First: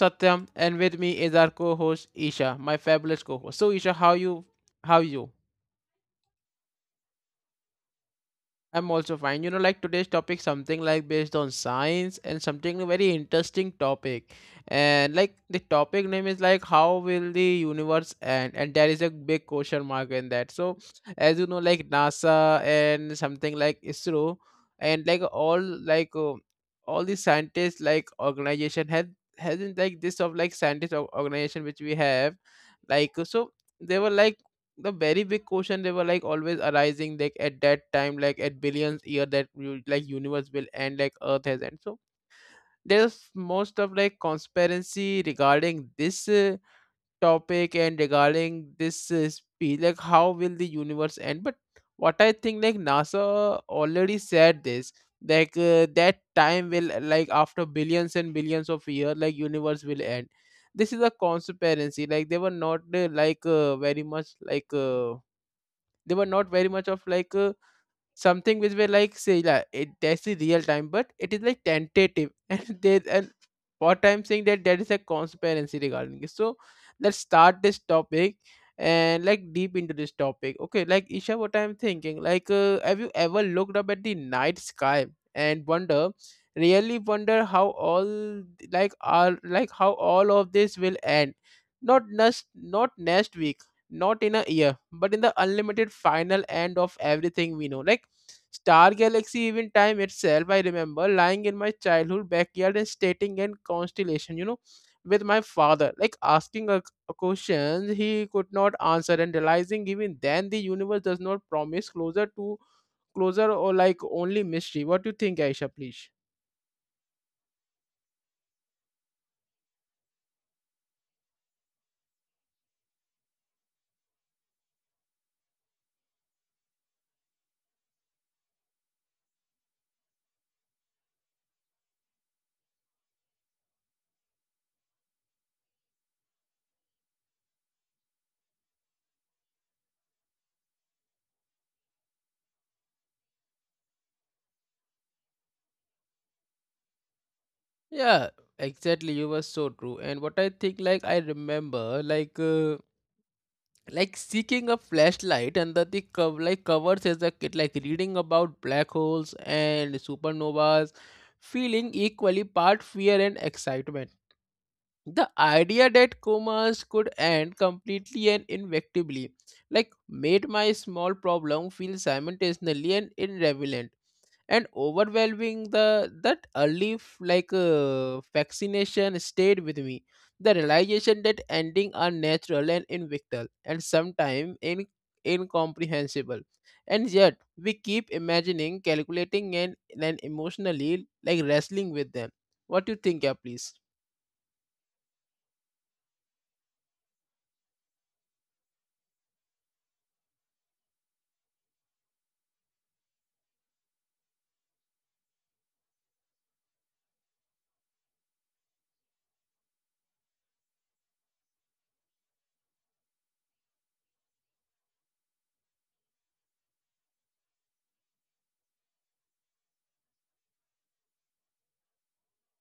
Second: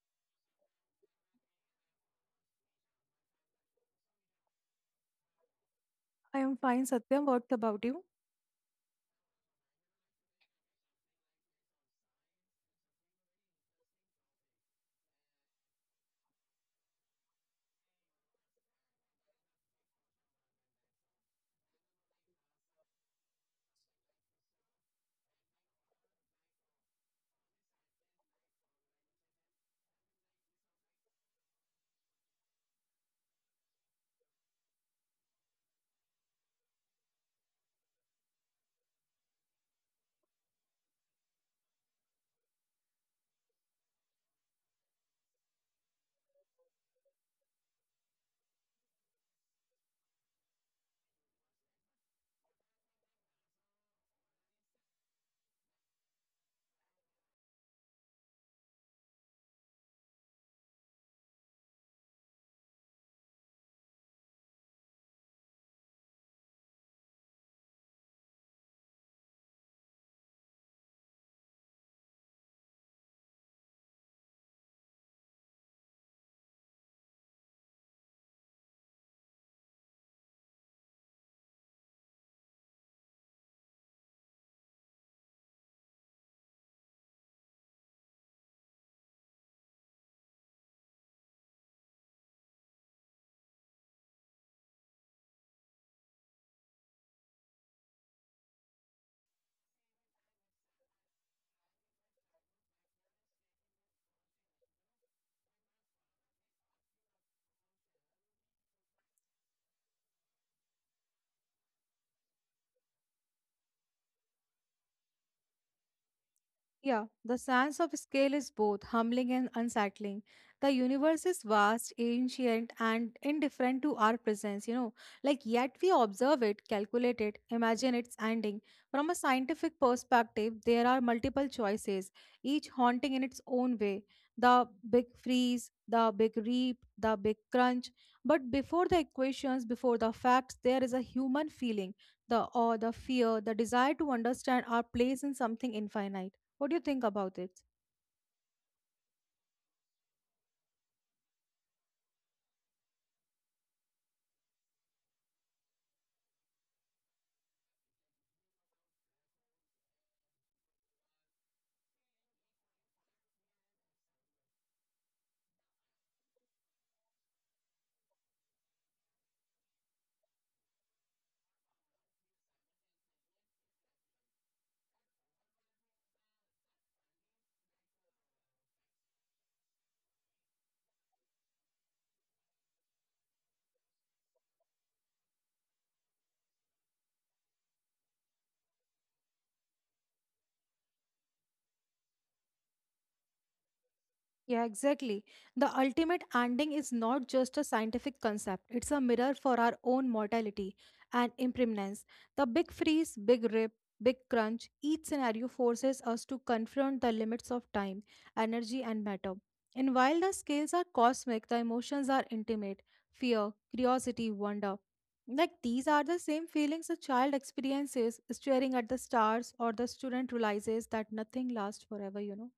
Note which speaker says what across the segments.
Speaker 1: Satyam and with me is our co-host Isha, my fabulous co-host. So Isha, how you how you?
Speaker 2: I am fine, Satya. What about you?
Speaker 1: I'm also fine. You know, like today's topic, something like based on science and something very interesting topic. And like the topic name is like how will the universe end? And there is a big question mark in that. So as you know, like NASA and something like ISRO and like all all the scientists like organization had hasn't like this of like organization which we have like so they were like the very big question they were like always arising like at that time like at billions year that you, like universe will end like earth has end so there's most of like conspiracy regarding this topic and regarding this speech like how will the universe end but what I think like nasa already said this that time will like after billions and billions of years like universe will end. This is a conspiracy like they were not very much, they were not very much of like something which were like say like it that's the real time but it is like tentative and there's and what I'm saying that there is a conspiracy regarding this. So let's start this topic and like deep into this topic. Okay, like Isha, what I'm thinking, have you ever looked up at the night sky and wonder, really wonder how all like are like how all of this will end? Not next week, not in a year, but in the unlimited final end of everything we know, like Star Galaxy, even time itself. I remember lying in my childhood backyard and stating in constellation, you know, with my father, like asking a question he could not answer and realizing even then the universe does not promise closer to closer or like only mystery. What do you think, Aisha, please?
Speaker 2: Yeah, the sense of scale is both humbling and unsettling. The universe is vast, ancient, and indifferent to our presence, you know. Like, yet we observe it, calculate it, imagine its ending. From a scientific perspective, there are multiple choices, each haunting in its own way. The big freeze, the big reap, the big crunch. But before the equations, before the facts, there is a human feeling the awe, the fear, the desire to understand our place in something infinite. What do you think about it?
Speaker 1: Yeah, exactly. You were so true. And what I think, like, I remember, like seeking a flashlight under the like covers as a kid, like reading about black holes and supernovas, feeling equally part fear and excitement. The idea that comas could end completely and inevitably, like, made my small problem feel simultaneously and irrelevant and overwhelming. The that early vaccination stayed with me. The realization that ending are natural and inevitable, and sometimes incomprehensible, and yet we keep imagining, calculating, and emotionally like wrestling with them. What do you think, yeah, please?
Speaker 2: Yeah, exactly. The ultimate ending is not just a scientific concept, it's a mirror for our own mortality and impermanence. The big freeze, big rip, big crunch, each scenario forces us to confront the limits of time, energy, and matter. And while the scales are cosmic, the emotions are intimate fear, curiosity, wonder. Like these are the same feelings a child experiences staring at the stars, or the student realizes that nothing lasts forever, you know.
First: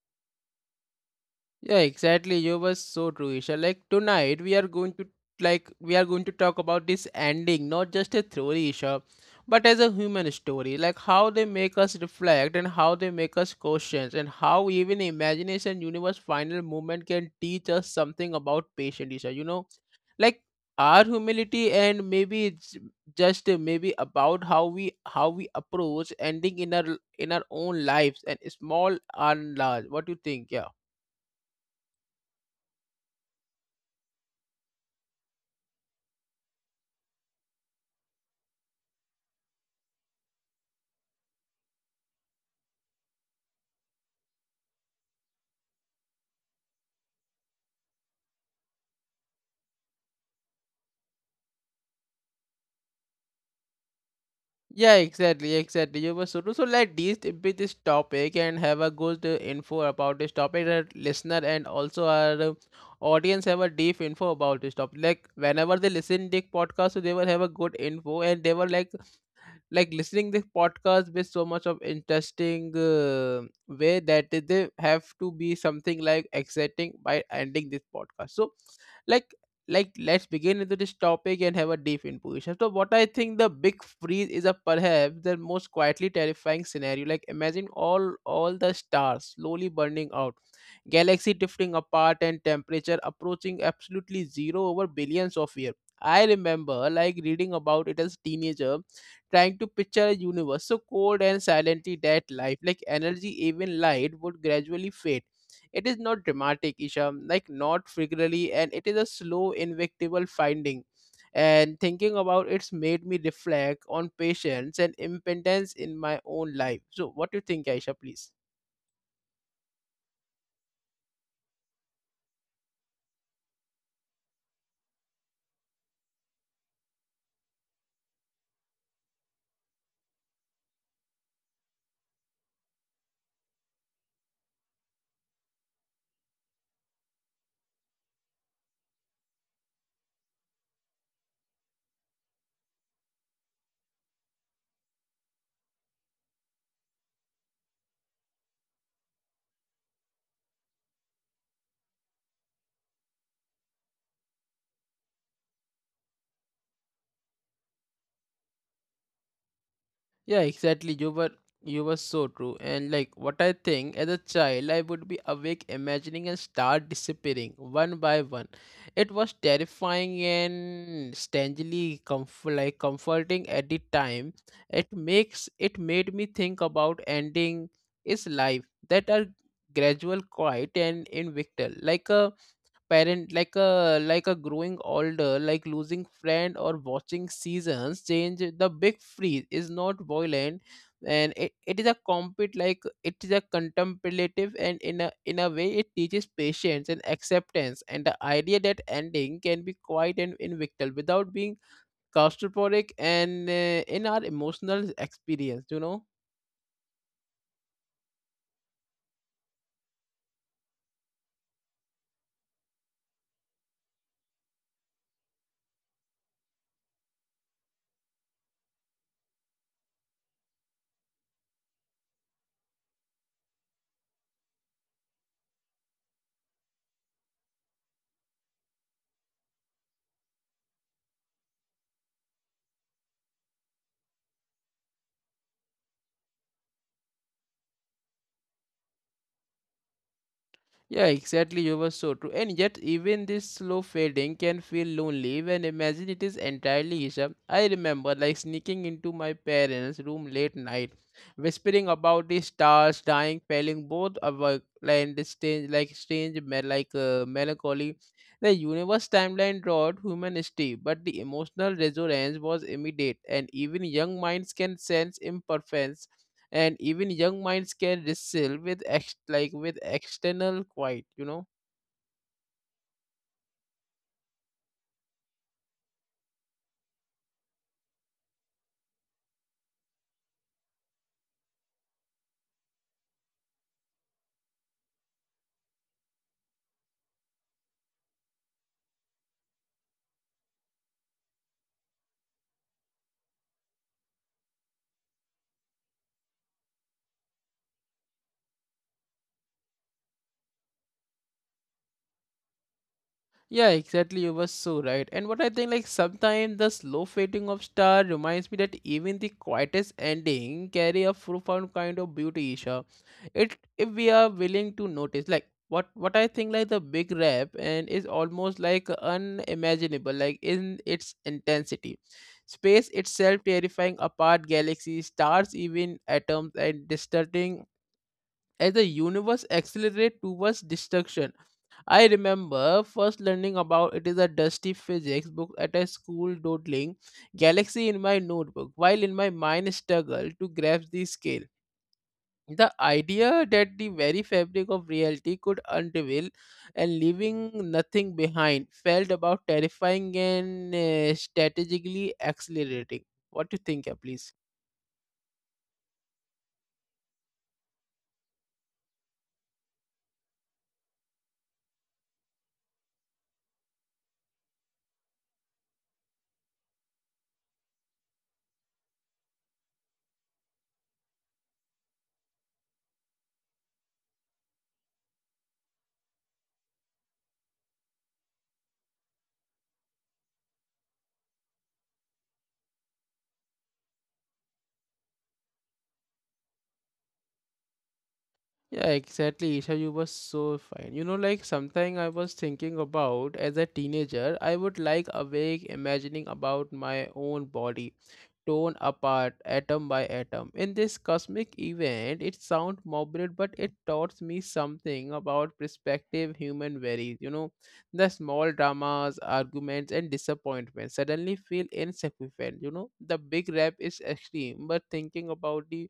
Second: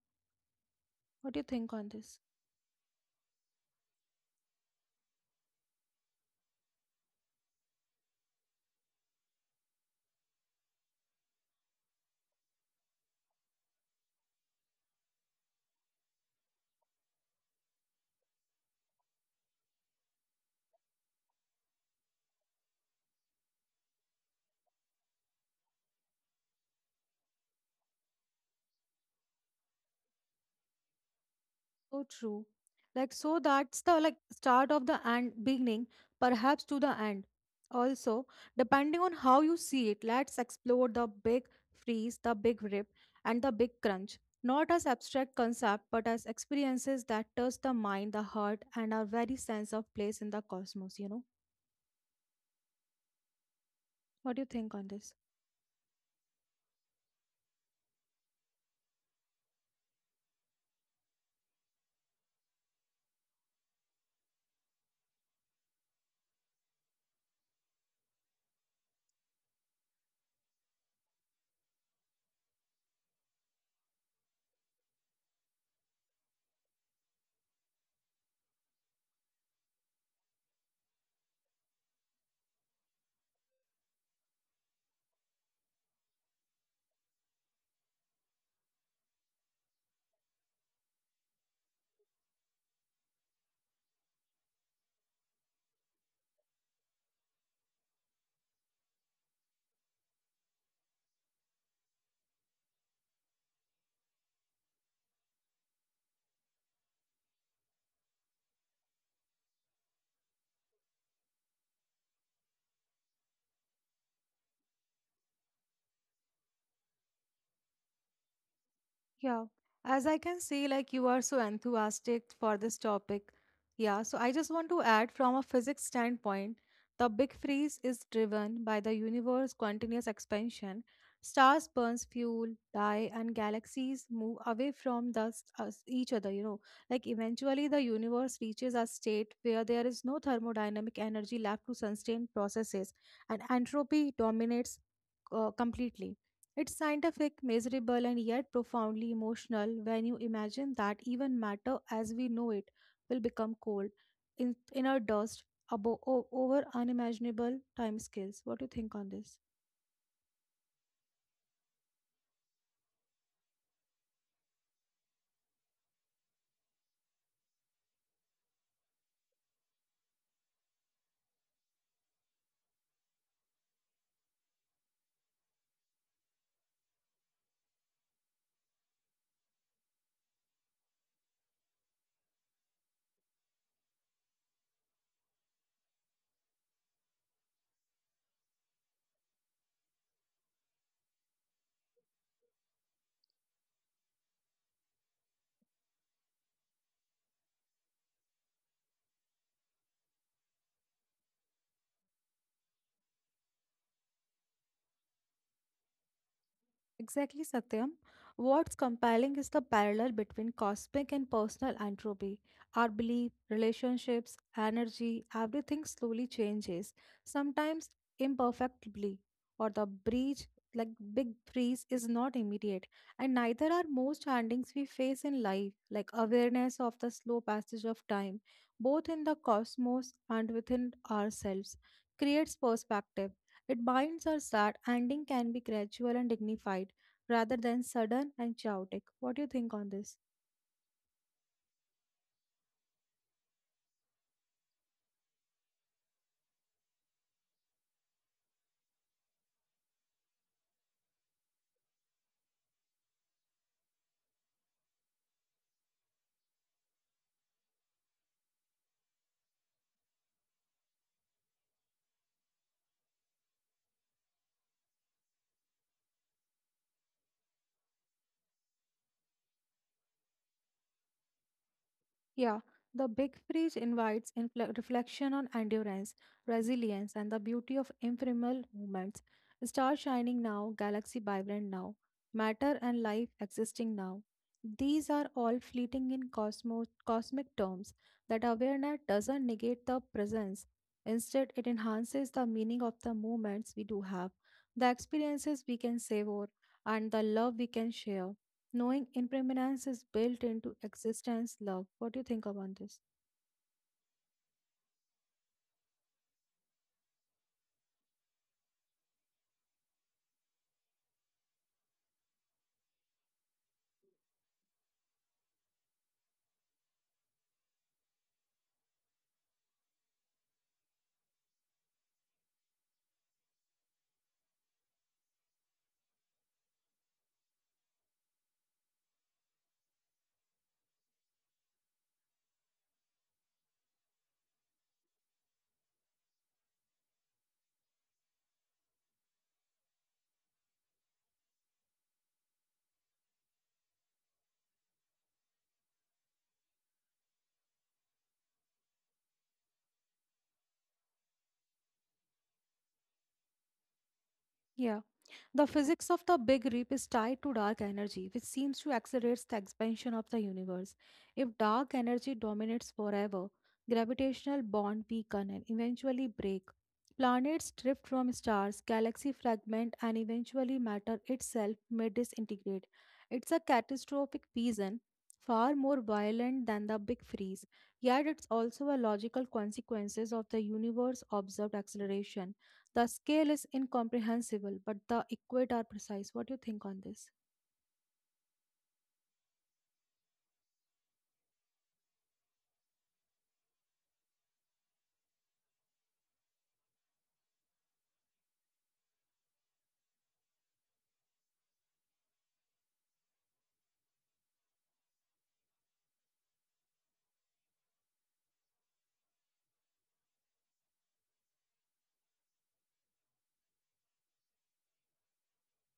Speaker 2: What do you think
Speaker 1: Yeah,
Speaker 2: on this?
Speaker 1: exactly. You were so true, Isha. Like tonight, we are going to like we are going to talk about this ending, not just a theory, Isha, but as a human story. Like how they make us reflect and how they make us questions and how even imagination universe final movement can teach us something about patience, Isha. You know, like our humility, and maybe it's just maybe about how we approach ending in our own lives and small and large. What do you think? Yeah.
Speaker 2: So true. Like so that's the like start of the and beginning, perhaps to the end. Also, depending on how you see it, let's explore the big freeze, the big rip, and the big crunch. Not as abstract concept, but as experiences that touch the mind, the heart, and our very sense of place in the cosmos, you know? What do you think on
Speaker 1: Yeah,
Speaker 2: this?
Speaker 1: exactly. You were so true. So let these be this topic and have a good info about this topic that listener and also our audience have a deep info about this topic. Like whenever they listen the podcast, so they will have a good info and they were like listening this podcast with so much of interesting way that they have to be something like exciting by ending this podcast. So like like let's begin into this topic and have a deep intuition. So so what I think the big freeze is a perhaps the most quietly terrifying scenario. Like imagine all the stars slowly burning out, galaxy drifting apart, and temperature approaching absolutely zero over billions of years. I remember like reading about it as teenager, trying to picture a universe so cold and silently that life, like energy, even light, would gradually fade. It is not dramatic, Isha, like not figurally, and it is a slow, invictable finding. And thinking about it's made me reflect on patience and impotence in my own life. So, what do you think, Aisha, please?
Speaker 2: Yeah, as I can see, like you are so enthusiastic for this topic. Yeah, so I just want to add from a physics standpoint, the big freeze is driven by the universe's continuous expansion. Stars burns fuel, die, and galaxies move away from the, s- us, each other, you know. Like eventually the universe reaches a state where there is no thermodynamic energy left to sustain processes and entropy dominates completely. It's scientific, measurable, and yet profoundly emotional when you imagine that even matter as we know it will become cold, in, inert dust, abo- o- over unimaginable timescales. What do you think on this?
Speaker 1: Yeah, exactly. You were so true. And like what I think, as a child I would be awake imagining and start disappearing one by one. It was terrifying and strangely comforting at the time. It made me think about ending its life that are gradual quiet and in like a parent like a growing older, like losing friend or watching seasons change. The big freeze is not violent, and it is a compete like it is a contemplative, and in a way it teaches patience and acceptance and the idea that ending can be quiet and invictal without being claustrophobic, and in our emotional experience, you know.
Speaker 2: Exactly, Satyam. What's compelling is the parallel between cosmic and personal entropy. Our belief, relationships, energy, everything slowly changes, sometimes imperfectly, or the breach, like big freeze, is not immediate. And neither are most endings we face in life, like awareness of the slow passage of time, both in the cosmos and within ourselves, creates perspective. It binds us that ending can be gradual and dignified rather than sudden and chaotic. What do you think on this?
Speaker 1: Yeah, exactly. You were so true. And yet, even this slow fading can feel lonely when imagine it is entirely Isha. I remember like sneaking into my parents' room late night, whispering about the stars dying, feeling both awake and strange, like melancholy. The universe timeline drawed human history, but the emotional resonance was immediate, and even young minds can sense imperfections, and even young minds can wrestle with like with external quiet, you know.
Speaker 2: Yeah, the big freeze invites infle- reflection on endurance, resilience, and the beauty of ephemeral moments. Star shining now, galaxy vibrant now, matter and life existing now. These are all fleeting in cosmo- cosmic terms that awareness doesn't negate the presence. Instead, it enhances the meaning of the moments we do have, the experiences we can savor, and the love we can share. Knowing impermanence is built into existence, love. What do you think about this?
Speaker 1: Yeah, exactly. You were so right. And what I think, like sometimes the slow fading of star reminds me that even the quietest ending carry a profound kind of beauty, Isha, it if we are willing to notice. Like what I think like the big rap and is almost like unimaginable like in its intensity, space itself terrifying apart galaxies stars even atoms and distorting as the universe accelerates towards destruction. I remember first learning about it is a dusty physics book at a school, doodling galaxy in my notebook while in my mind struggled to grasp the scale. The idea that the very fabric of reality could unravel and leaving nothing behind felt about terrifying and strategically accelerating. What do you think, yeah, please?
Speaker 2: Yeah. The physics of the Big Rip is tied to dark energy, which seems to accelerate the expansion of the universe. If dark energy dominates forever, gravitational bond weaken and eventually break. Planets drift from stars, galaxy fragment, and eventually matter itself may disintegrate. It's a catastrophic vision, far more violent than the Big Freeze, yet it's also a logical consequences of the universe observed acceleration. The scale is incomprehensible, but the equate are precise. What do you think on this?
Speaker 1: Yeah, exactly, Isha. You were so fine. You know, like something I was thinking about as a teenager, I would like awake imagining about my own body, torn apart atom by atom. In this cosmic event, it sounds morbid, but it taught me something about perspective human varies. You know, the small dramas, arguments, and disappointments suddenly feel insignificant. You know, the big rap is extreme, but thinking about the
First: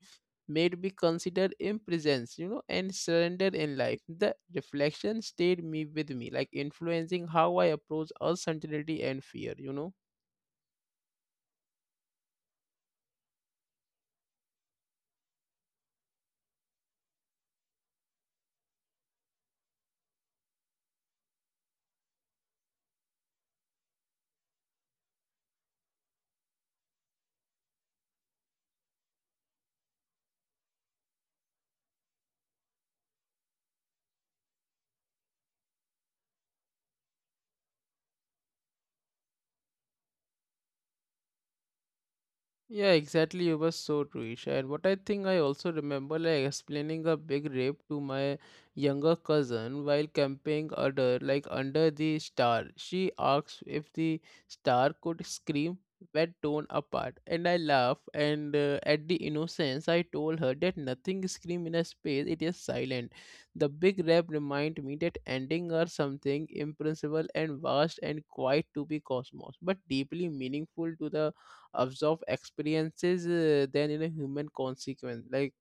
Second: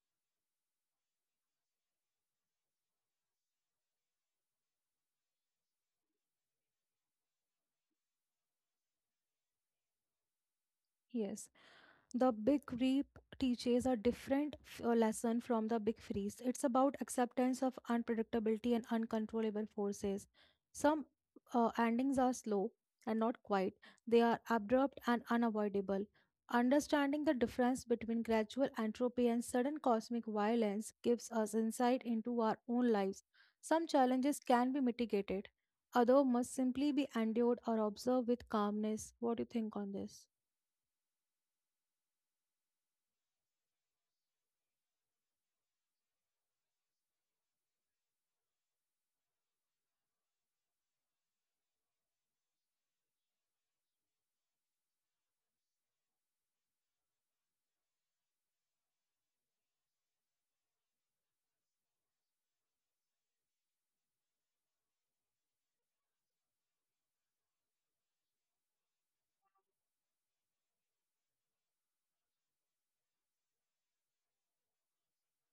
Speaker 1: made me consider imprisons, you know, and surrender in life. The reflection stayed me with me, like influencing how I approach uncertainty and fear, you know.
Speaker 2: Yes. The Big Reap teaches a different lesson from the Big Freeze. It's about acceptance of unpredictability and uncontrollable forces. Some endings are slow and not quite, they are abrupt and unavoidable. Understanding the difference between gradual entropy and sudden cosmic violence gives us insight into our own lives. Some challenges can be mitigated, others must simply be endured or observed with calmness. What do you think on this?
Speaker 1: Yeah, exactly. You were so true, Isha. And what I think, I also remember, like explaining a big rape to my younger cousin while camping under, like under the star. She asked if the star could scream when torn apart, and I laughed. And At the innocence, I told her that nothing scream in a space; it is silent. The big rape reminded me that ending are something impossible and vast and quiet to be cosmos, but deeply meaningful to the observe experiences than in a human consequence, like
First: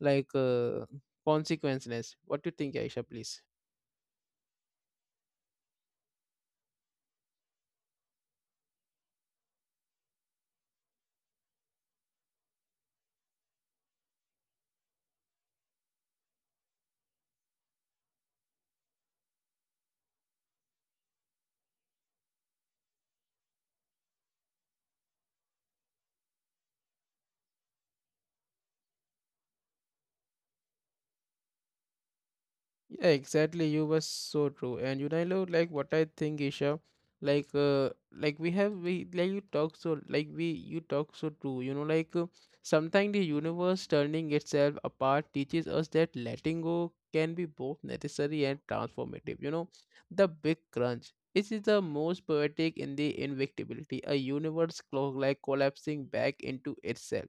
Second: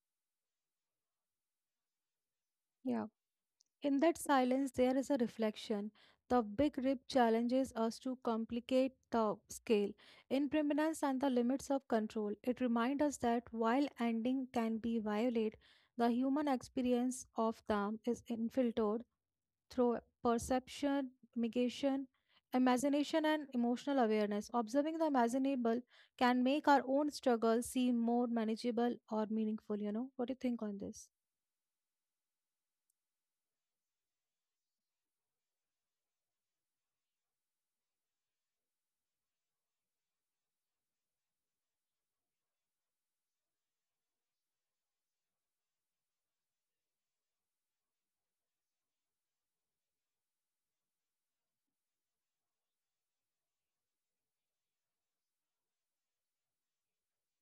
Speaker 1: like uh, consequences. What do you think, Aisha,
Speaker 2: Yeah,
Speaker 1: please?
Speaker 2: in that silence, there is a reflection. The big rip challenges us to complicate the scale, impermanence, and the limits of control. It reminds us that while ending can be violate, the human experience of them is infiltrated through perception, mitigation, imagination, and emotional awareness. Observing the imaginable can make our own struggles seem more manageable or meaningful. You know, what do you think on this?
Speaker 1: Yeah, exactly. You were so true. And you know, like what I think, Isha, like we have we like you talk so like we you talk so true. You know, sometimes the universe turning itself apart teaches us that letting go can be both necessary and transformative. You know, the big crunch. It is the most poetic in the invictibility, a universe like collapsing back into itself,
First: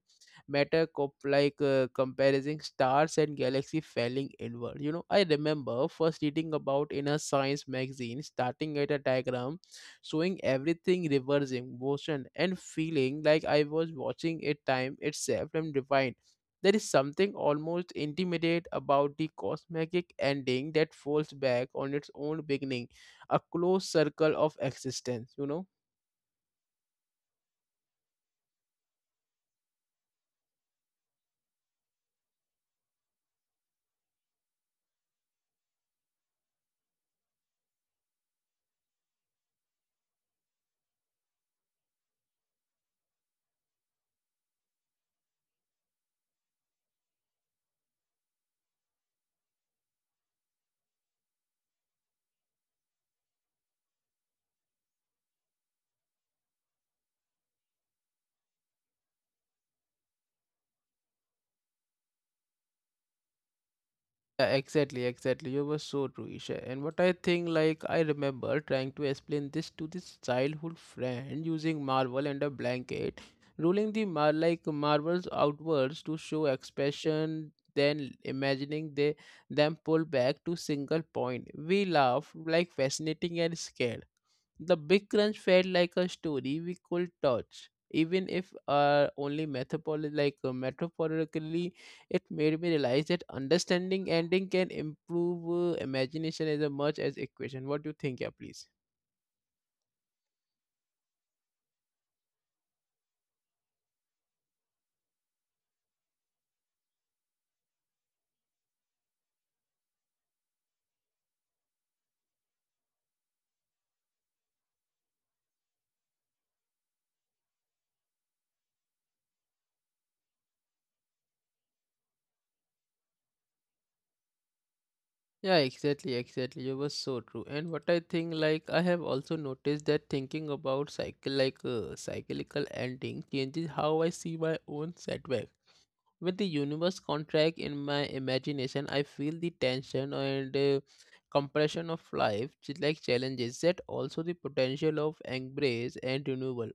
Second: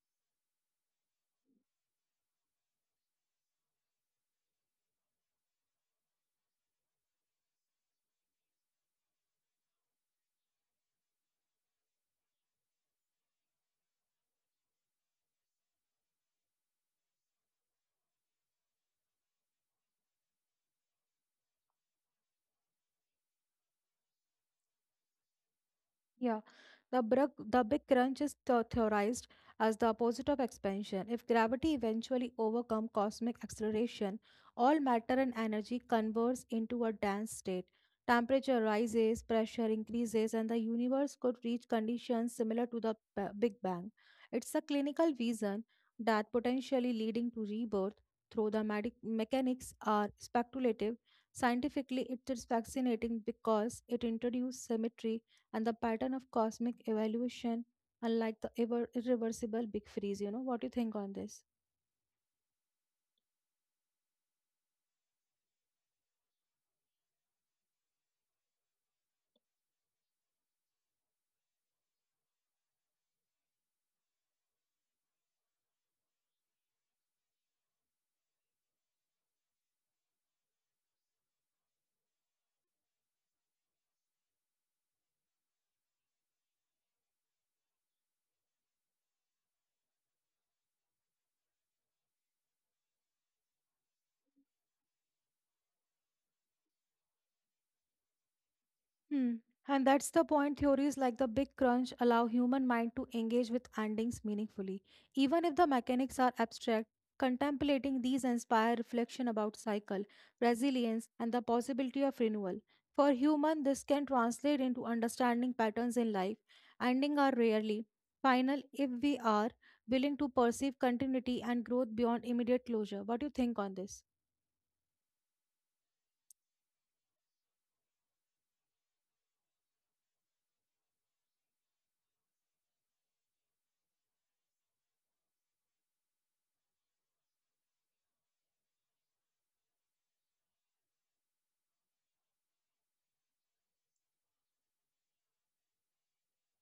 Speaker 1: matter cop like comparing stars and galaxy falling inward, you know. I remember first reading about in a science magazine, starting at a diagram showing everything reversing motion and feeling like I was watching it time itself and rewind. There is something almost intimate about the cosmic ending that falls back on its own beginning, a closed circle of existence, you know.
Speaker 2: Yeah, the big crunch is the- theorized as the opposite of expansion. If gravity eventually overcomes cosmic acceleration, all matter and energy converge into a dense state. Temperature rises, pressure increases, and the universe could reach conditions similar to the ba- Big Bang. It's a clinical vision that potentially leading to rebirth through the medic mechanics are speculative. Scientifically, it is fascinating because it introduces symmetry and the pattern of cosmic evolution unlike the ever irreversible big freeze, you know. What do you think on this?
Speaker 1: Yeah, exactly. You were so true, Isha. And what I think, like, I remember trying to explain this to this childhood friend using marble and a blanket, rolling the marbles outwards to show expression, then imagining they them pull back to single point. We laughed like fascinating and scared. The Big Crunch felt like a story we could touch, even if only metaphorically. It made me realize that understanding ending can improve imagination as much as equation. What do you think, yeah, please?
Speaker 2: Hmm. And that's the point. Theories like the Big Crunch allow human mind to engage with endings meaningfully. Even if the mechanics are abstract, contemplating these inspire reflection about cycle, resilience, and the possibility of renewal. For human, this can translate into understanding patterns in life. Ending are rarely final if we are willing to perceive continuity and growth beyond immediate closure. What do you think on this?
Speaker 1: Yeah, exactly. You were so true. And what I think, like, I have also noticed that thinking about cycle, like, cyclical ending changes how I see my own setback. With the universe contract in my imagination, I feel the tension and compression of life like challenges. Yet, also the potential of embrace and renewal.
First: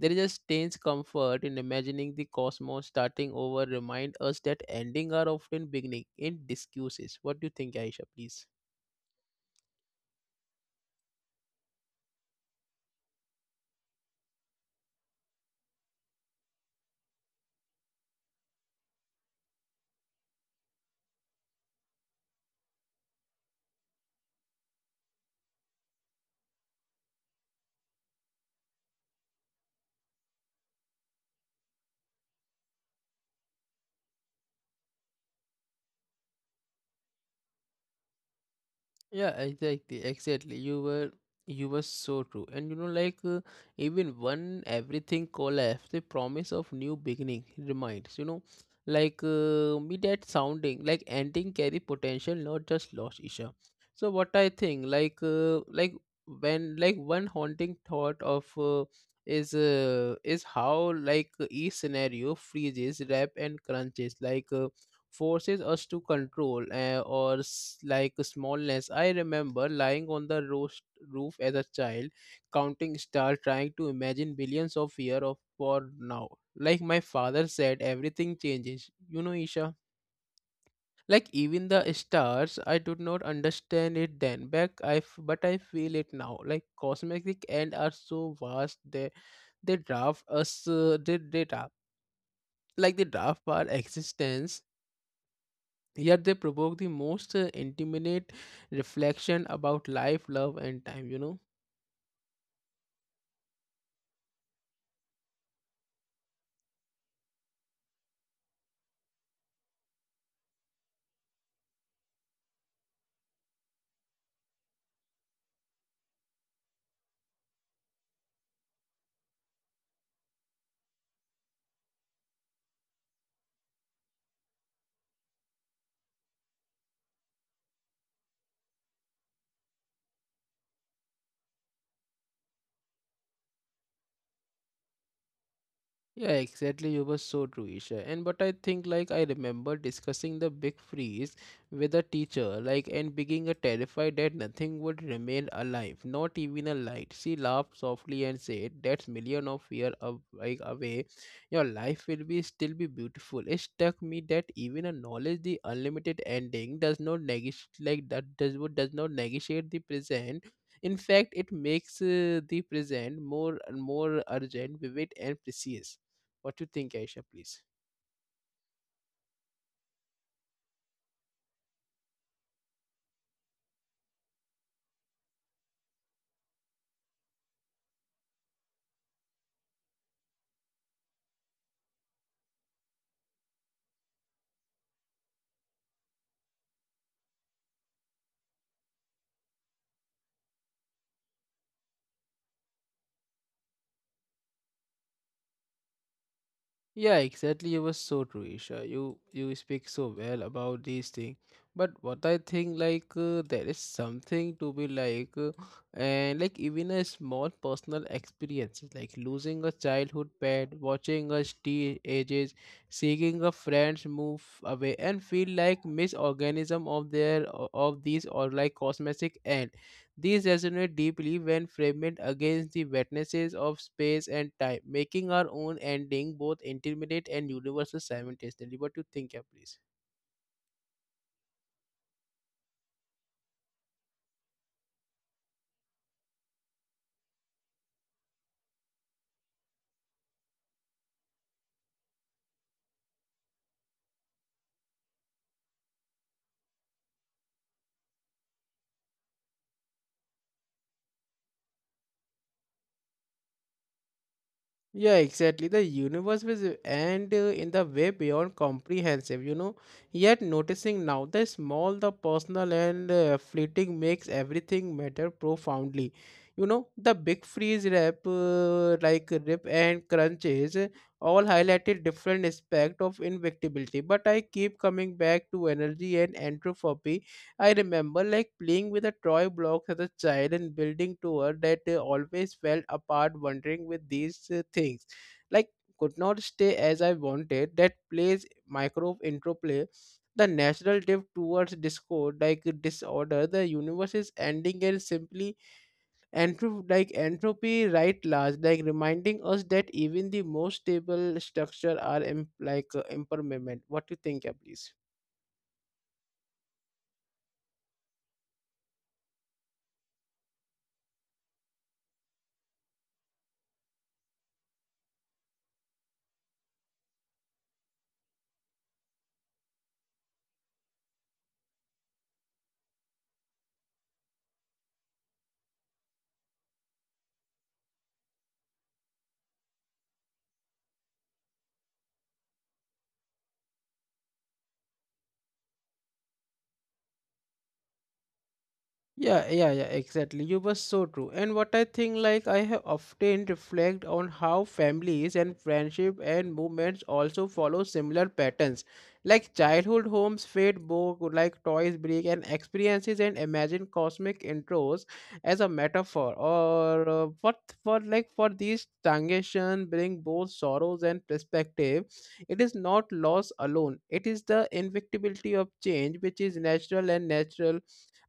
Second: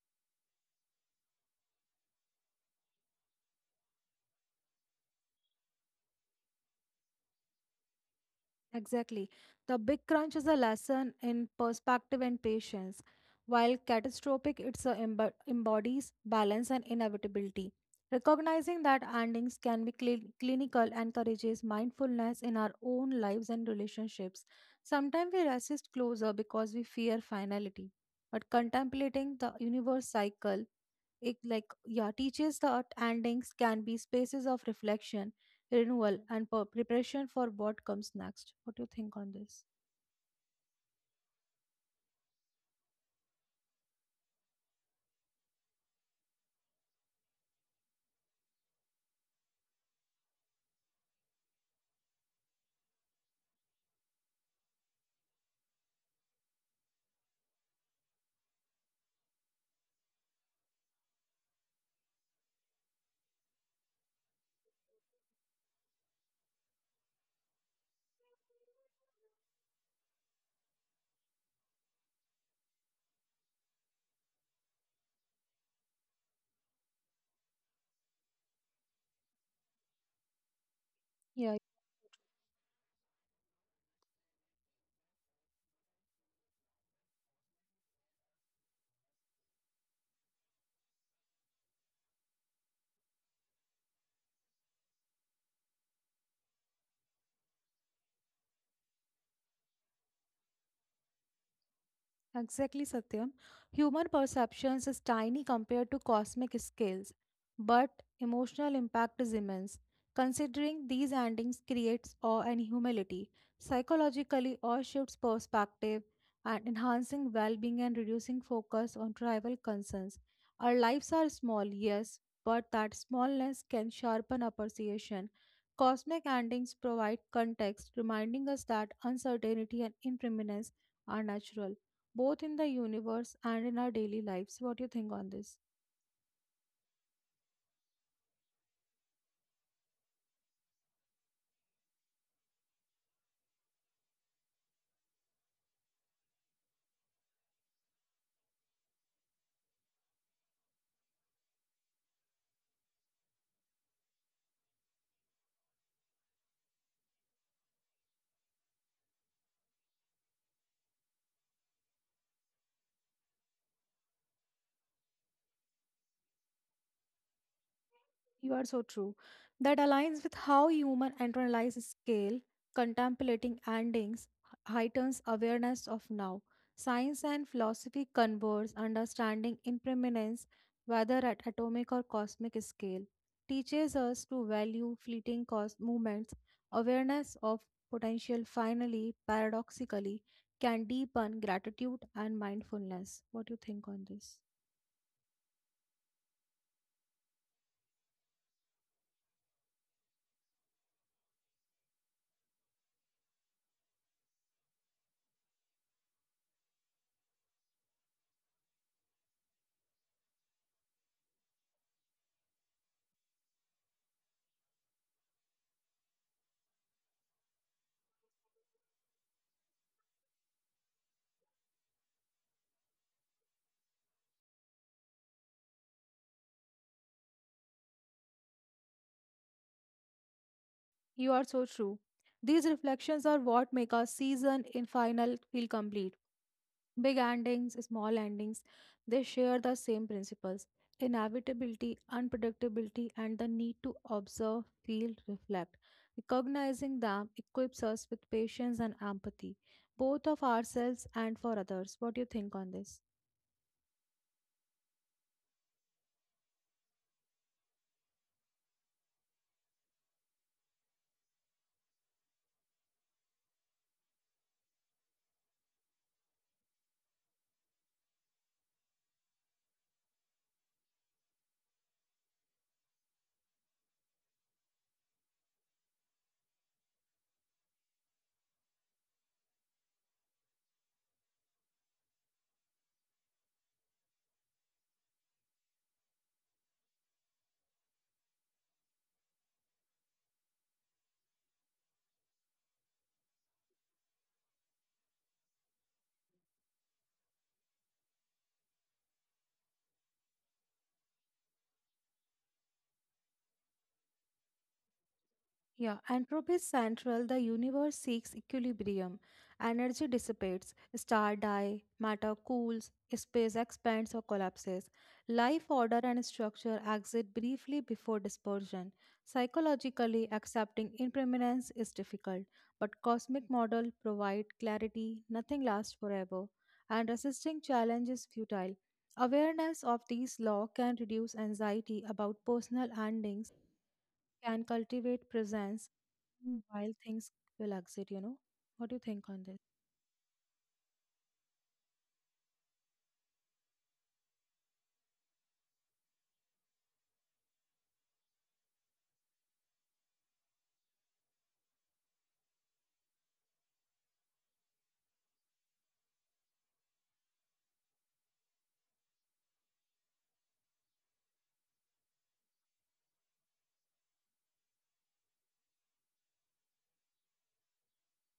Speaker 1: There is a strange comfort in imagining the cosmos starting over, remind us that ending are often beginning in discuses. What do you think, Aisha, please?
Speaker 2: Exactly. The Big Crunch is a lesson in perspective and patience, while Catastrophic it's a embo- embodies balance and inevitability. Recognizing that endings can be cli- clinical encourages mindfulness in our own lives and relationships. Sometimes we resist closer because we fear finality, but contemplating the universe cycle it like yeah teaches that endings can be spaces of reflection, renewal and per- preparation for what comes next. What do you think on
Speaker 1: Yeah,
Speaker 2: this?
Speaker 1: exactly, exactly. You were so true. And you know, like even when everything collapsed, the promise of new beginning reminds, you know, like me that sounding like ending carry potential, not just loss, Isha. So what I think, like when like one haunting thought of is how like each scenario freezes, wrap and crunches, forces us to control or like smallness. I remember lying on the roast roof as a child, counting stars, trying to imagine billions of years of for now. Like my father said, everything changes, you know, Isha, like
Speaker 2: Yeah.
Speaker 1: even the stars. I did not understand it then back. But I feel it now, like cosmic end are so vast they draft us. They draft, like they draft our existence, yet they provoke the most intimate reflection about life, love, and time, you know.
Speaker 2: Exactly, Satyam. Human perceptions is tiny compared to cosmic scales, but emotional impact is immense. Considering these endings creates awe and humility, psychologically awe shifts perspective and enhancing well-being and reducing focus on trivial concerns. Our lives are small, yes, but that smallness can sharpen appreciation. Cosmic endings provide context, reminding us that uncertainty and impermanence are natural both in the universe and in our daily lives. What do you think on this?
Speaker 1: Yeah, exactly. You were so true, Isha. And but I think, like, I remember discussing the big freeze with a teacher, like, and being a terrified that nothing would remain alive, not even a light. She laughed softly and said, "That's million of year of like away. Your life will be still be beautiful." It struck me that even a knowledge the unlimited ending does not negate like that does what does not negotiate the present. In fact, it makes the present more and more urgent, vivid, and precious. What you think, Aisha, please?
Speaker 2: You are so true. That aligns with how human internalize scale, contemplating endings heightens awareness of now. Science and philosophy converge understanding impermanence, whether at atomic or cosmic scale, teaches us to value fleeting cos- movements. Awareness of potential finally, paradoxically, can deepen gratitude and mindfulness. What do you think on this?
Speaker 1: Yeah, exactly. It was so true, Isha. You speak so well about these things. But what I think, like there is something to be like, and like even a small personal experiences, like losing a childhood pet, watching a tea ages, seeing a friends move away, and feel like misorganism of their of these or like cosmetic end. These resonate deeply when framed against the wetnesses of space and time, making our own ending both intimate and universal simultaneously. What do you think, yeah, please?
Speaker 2: You are so true. These reflections are what make a season in final feel complete. Big endings, small endings, they share the same principles inevitability, unpredictability, and the need to observe, feel, reflect. Recognizing them equips us with patience and empathy, both of ourselves and for others. What do you think on this?
Speaker 1: Yeah, exactly. The universe was and in the way beyond comprehensive, you know. Yet noticing now the small, the personal, and fleeting makes everything matter profoundly. You know, the big freeze rap, like rip and crunches, all highlighted different aspect of invictibility. But I keep coming back to energy and entropy. I remember like playing with a toy block as a child and building tower that always fell apart, wondering with these things. Like could not stay as I wanted that plays micro interplay, the natural drift towards discord, like disorder, the universe is ending, and simply like entropy right large, like reminding us that even the most stable structure are like impermanent. What do you think, yeah, please?
Speaker 2: Yeah, entropy is central. The universe seeks equilibrium. Energy dissipates, stars die, matter cools, space expands or collapses. Life order and structure exit briefly before dispersion. Psychologically, accepting impermanence is difficult, but cosmic model provide clarity. Nothing lasts forever, and resisting challenge is futile. Awareness of these law can reduce anxiety about personal endings, can cultivate presence Mm. while things will exit, you know. What do you think on this?
Speaker 1: Yeah, yeah, yeah, exactly. You were so true. And what I think, like, I have often reflect on how families and friendship and movements also follow similar patterns. Like childhood homes fade book, like toys break, and experiences and imagine cosmic intros as a metaphor. Or what for, like, for these transition bring both sorrows and perspective. It is not loss alone. It is the inevitability of change, which is natural and natural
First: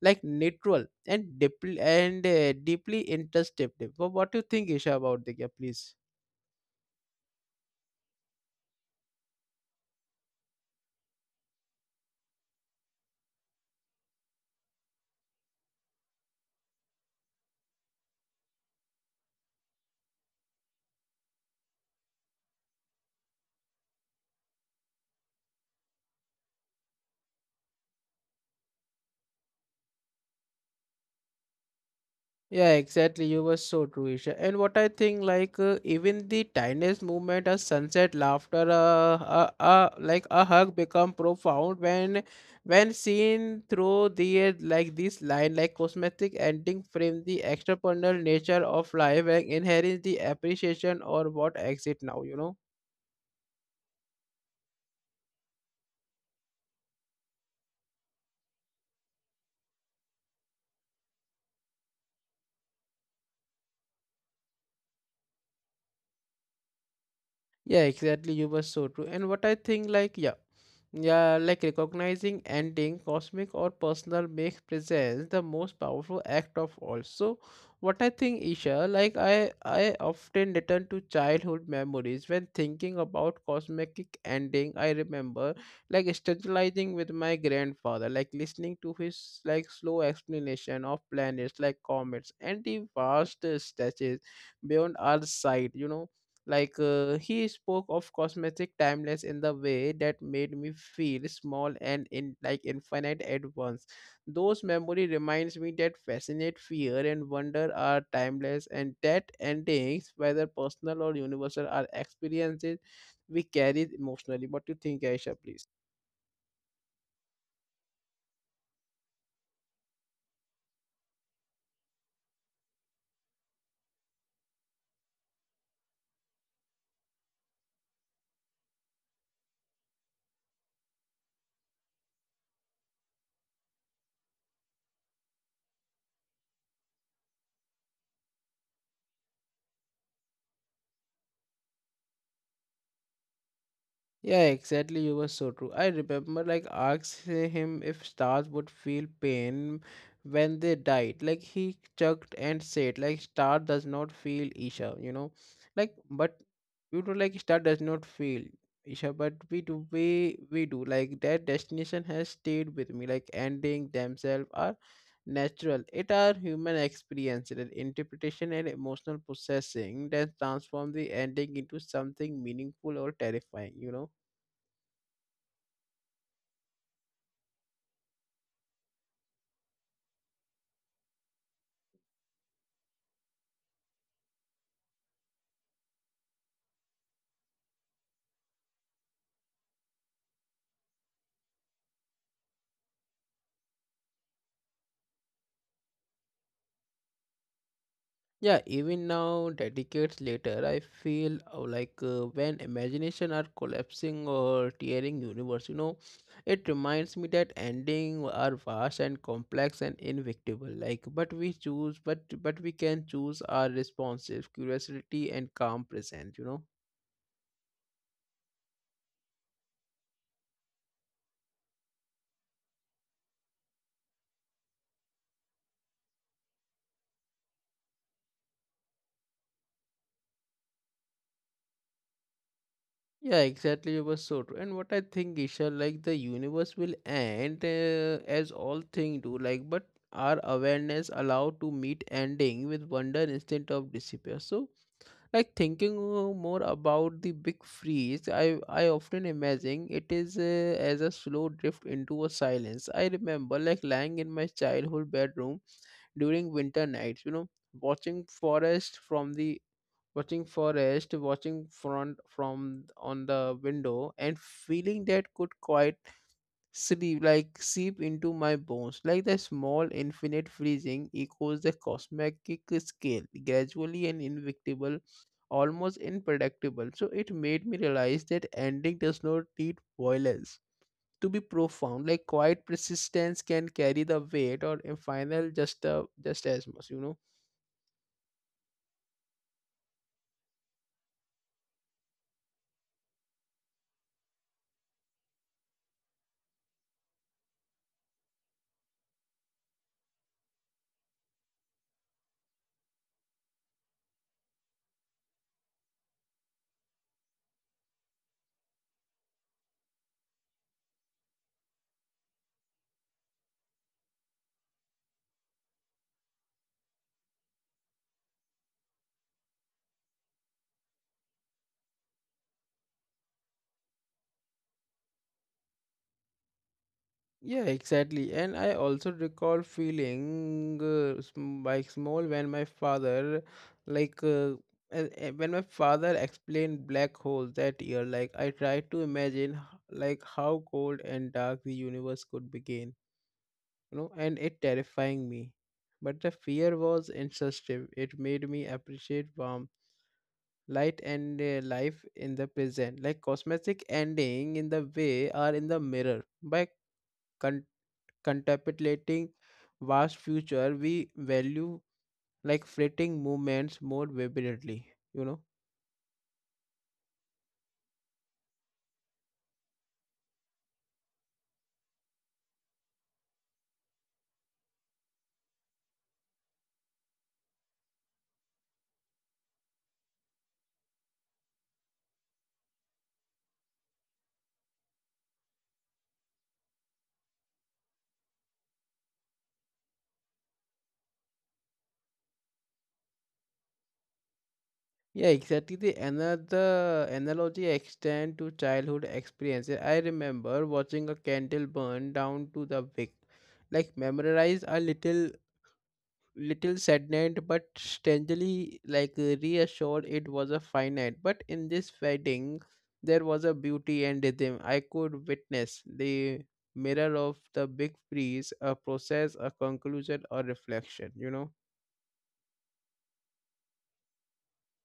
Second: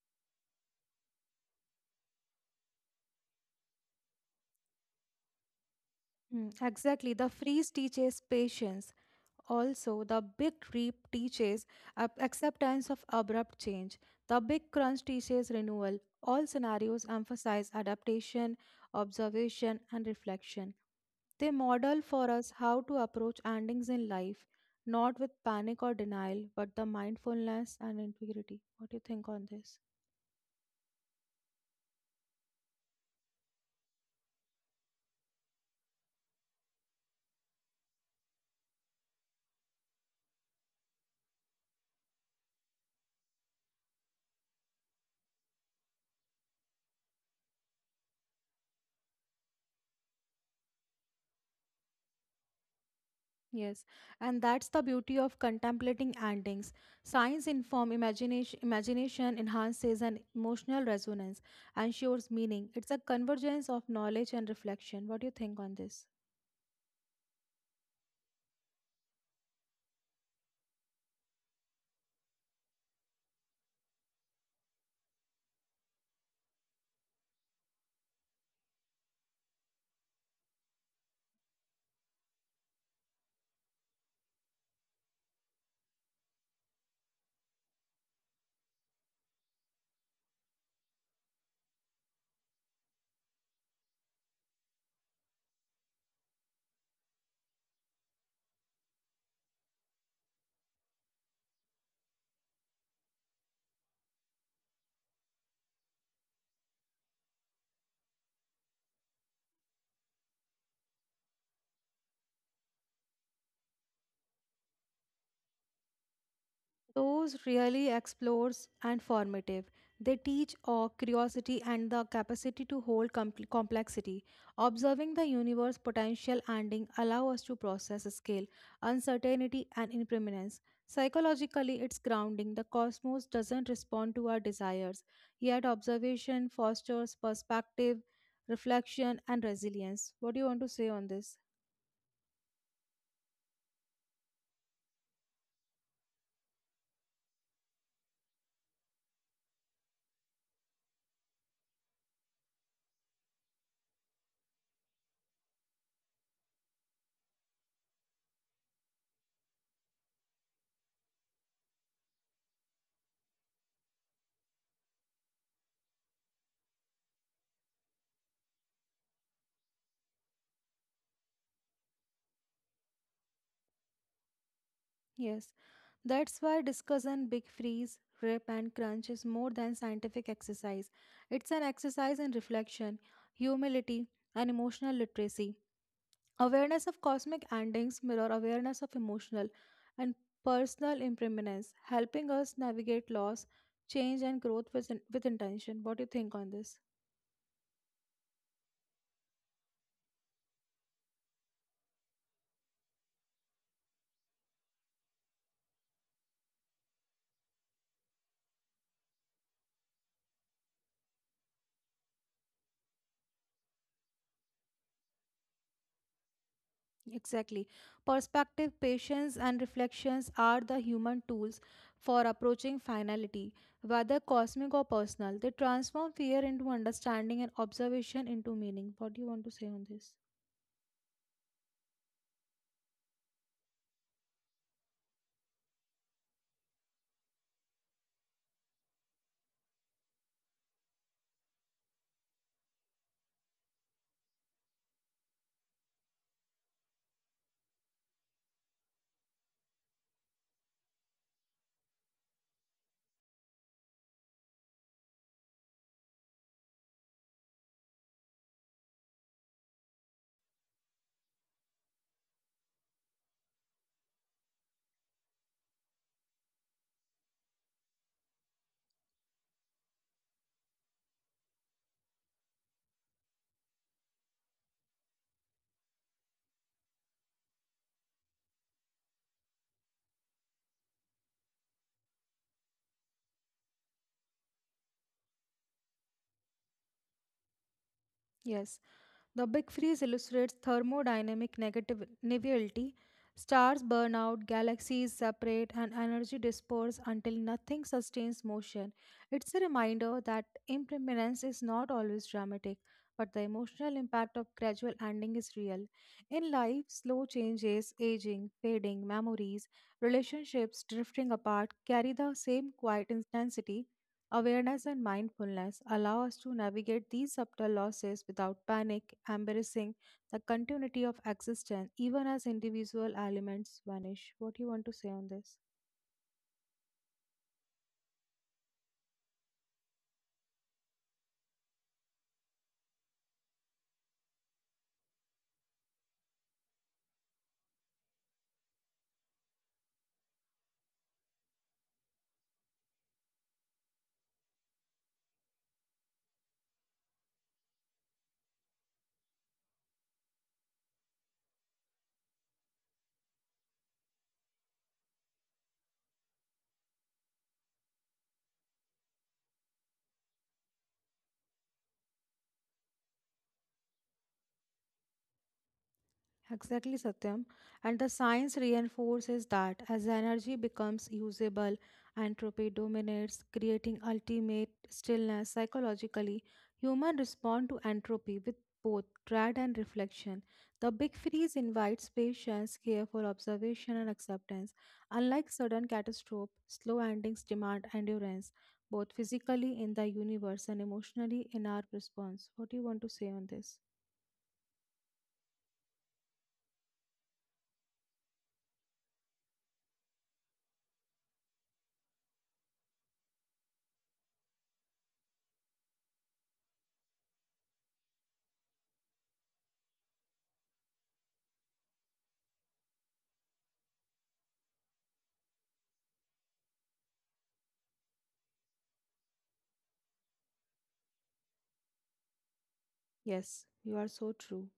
Speaker 1: like neutral and deeply introspective. But what do you think, Isha, about the gap, please?
Speaker 2: Hmm, exactly. The freeze teaches patience. Also, the big reap teaches ab- acceptance of abrupt change. The big crunch teaches renewal. All scenarios emphasize adaptation, observation, and reflection. They model for us how to approach endings in life, not with panic or denial, but the mindfulness and integrity. What do you think on this?
Speaker 1: Yeah, exactly. You were so true, Isha. And what I think, like, even the tiniest movement, a sunset, laughter, like a hug, become profound when seen through the like this line, like cosmetic ending, frame the extraordinary nature of life and inherent the appreciation or what exit now, you know.
Speaker 2: Yes, and that's the beauty of contemplating endings. Science inform imagination, imagination enhances an emotional resonance, ensures meaning. It's a convergence of knowledge and reflection. What do you think on this?
Speaker 1: Yeah, exactly. You were so true. And what I think, like, yeah, yeah, like recognizing ending, cosmic or personal, makes presence the most powerful act of all. So, what I think, Isha, like, I often return to childhood memories when thinking about cosmic ending. I remember, like, strategizing with my grandfather, like, listening to his like slow explanation of planets, like comets, and the vast stretches beyond our sight. You know, like he spoke of cosmetic timeless in the way that made me feel small and in like infinite at once. Those memory reminds me that fascinate fear and wonder are timeless, and that endings, whether personal or universal, are experiences we carry emotionally. What do you think, Aisha, please?
Speaker 2: Those really explores and formative. They teach awe, curiosity, and the capacity to hold com- complexity. Observing the universe potential ending allow us to process scale, uncertainty, and impermanence. Psychologically, it's grounding. The cosmos doesn't respond to our desires, yet observation fosters perspective, reflection, and resilience. What do you want to say on this?
Speaker 1: Yeah, exactly. You were so true. I remember, like, asking him if stars would feel pain when they died. Like, he chuckled and said, like, star does not feel, Isha, you know, like, but you know, like, star does not feel, Isha, but we do, we do. Like, that destination has stayed with me. Like, ending themselves are natural. It are human experience, and interpretation, and emotional processing that transform the ending into something meaningful or terrifying, you know.
Speaker 2: Yes, that's why discussion big freeze, rip, and crunch is more than scientific exercise. It's an exercise in reflection, humility, and emotional literacy. Awareness of cosmic endings mirror awareness of emotional and personal impermanence, helping us navigate loss, change, and growth with intention. What do you think on this?
Speaker 1: Yeah, even now, decades later, I feel like when imagination are collapsing or tearing universe, you know, it reminds me that ending are vast and complex and invictable. Like, but we choose, but we can choose our responses, curiosity, and calm presence, you know.
Speaker 2: Exactly. Perspective, patience, and reflections are the human tools for approaching finality, whether cosmic or personal. They transform fear into understanding and observation into meaning. What do you want to say on this?
Speaker 1: Yeah, exactly. You were so true. And what I think, Isha, like the universe will end as all things do, like, but our awareness allowed to meet ending with wonder instead of despair. So, like thinking more about the big freeze, I often imagine it is as a slow drift into a silence. I remember like lying in my childhood bedroom during winter nights, you know, watching forest from the watching forest, watching front from on the window, and feeling that could quite sleep like seep into my bones, like the small infinite freezing echoes the cosmic scale, gradually and inevitable, almost unpredictable. So it made me realize that ending does not need violence to be profound. Like quiet persistence can carry the weight, or in final, just as much, you know.
Speaker 2: Yes. The Big Freeze illustrates thermodynamic negative nivity. Stars burn out, galaxies separate, and energy disperse until nothing sustains motion. It's a reminder that impermanence is not always dramatic, but the emotional impact of gradual ending is real. In life, slow changes, aging, fading, memories, relationships drifting apart carry the same quiet intensity. Awareness and mindfulness allow us to navigate these subtle losses without panic, embracing the continuity of existence even as individual elements vanish. What do you want to say on this?
Speaker 1: Yeah, exactly. And I also recall feeling like small when my father, like, when my father explained black holes that year, like, I tried to imagine, like, how cold and dark the universe could begin, you know, and it terrifying me. But the fear was insensitive. It made me appreciate warmth, light, and life in the present. Like, cosmetic ending in the way are in the mirror. By contemplating vast future, we value like fleeting moments more vibrantly, you know.
Speaker 2: Exactly, Satyam. And the science reinforces that as energy becomes usable, entropy dominates, creating ultimate stillness. Psychologically, humans respond to entropy with both dread and reflection. The big freeze invites patience, careful observation, and acceptance. Unlike sudden catastrophe, slow endings demand endurance, both physically in the universe and emotionally in our response. What do you want to say on this?
Speaker 1: Yeah, exactly. The another analogy extend to childhood experiences. I remember watching a candle burn down to the wick, like memorize a little saddened but strangely like reassured. It was a finite, but in this wedding there was a beauty and rhythm. I could witness the mirror of the big freeze, a process, a conclusion, a reflection, you know.
Speaker 2: Yes, you are so true.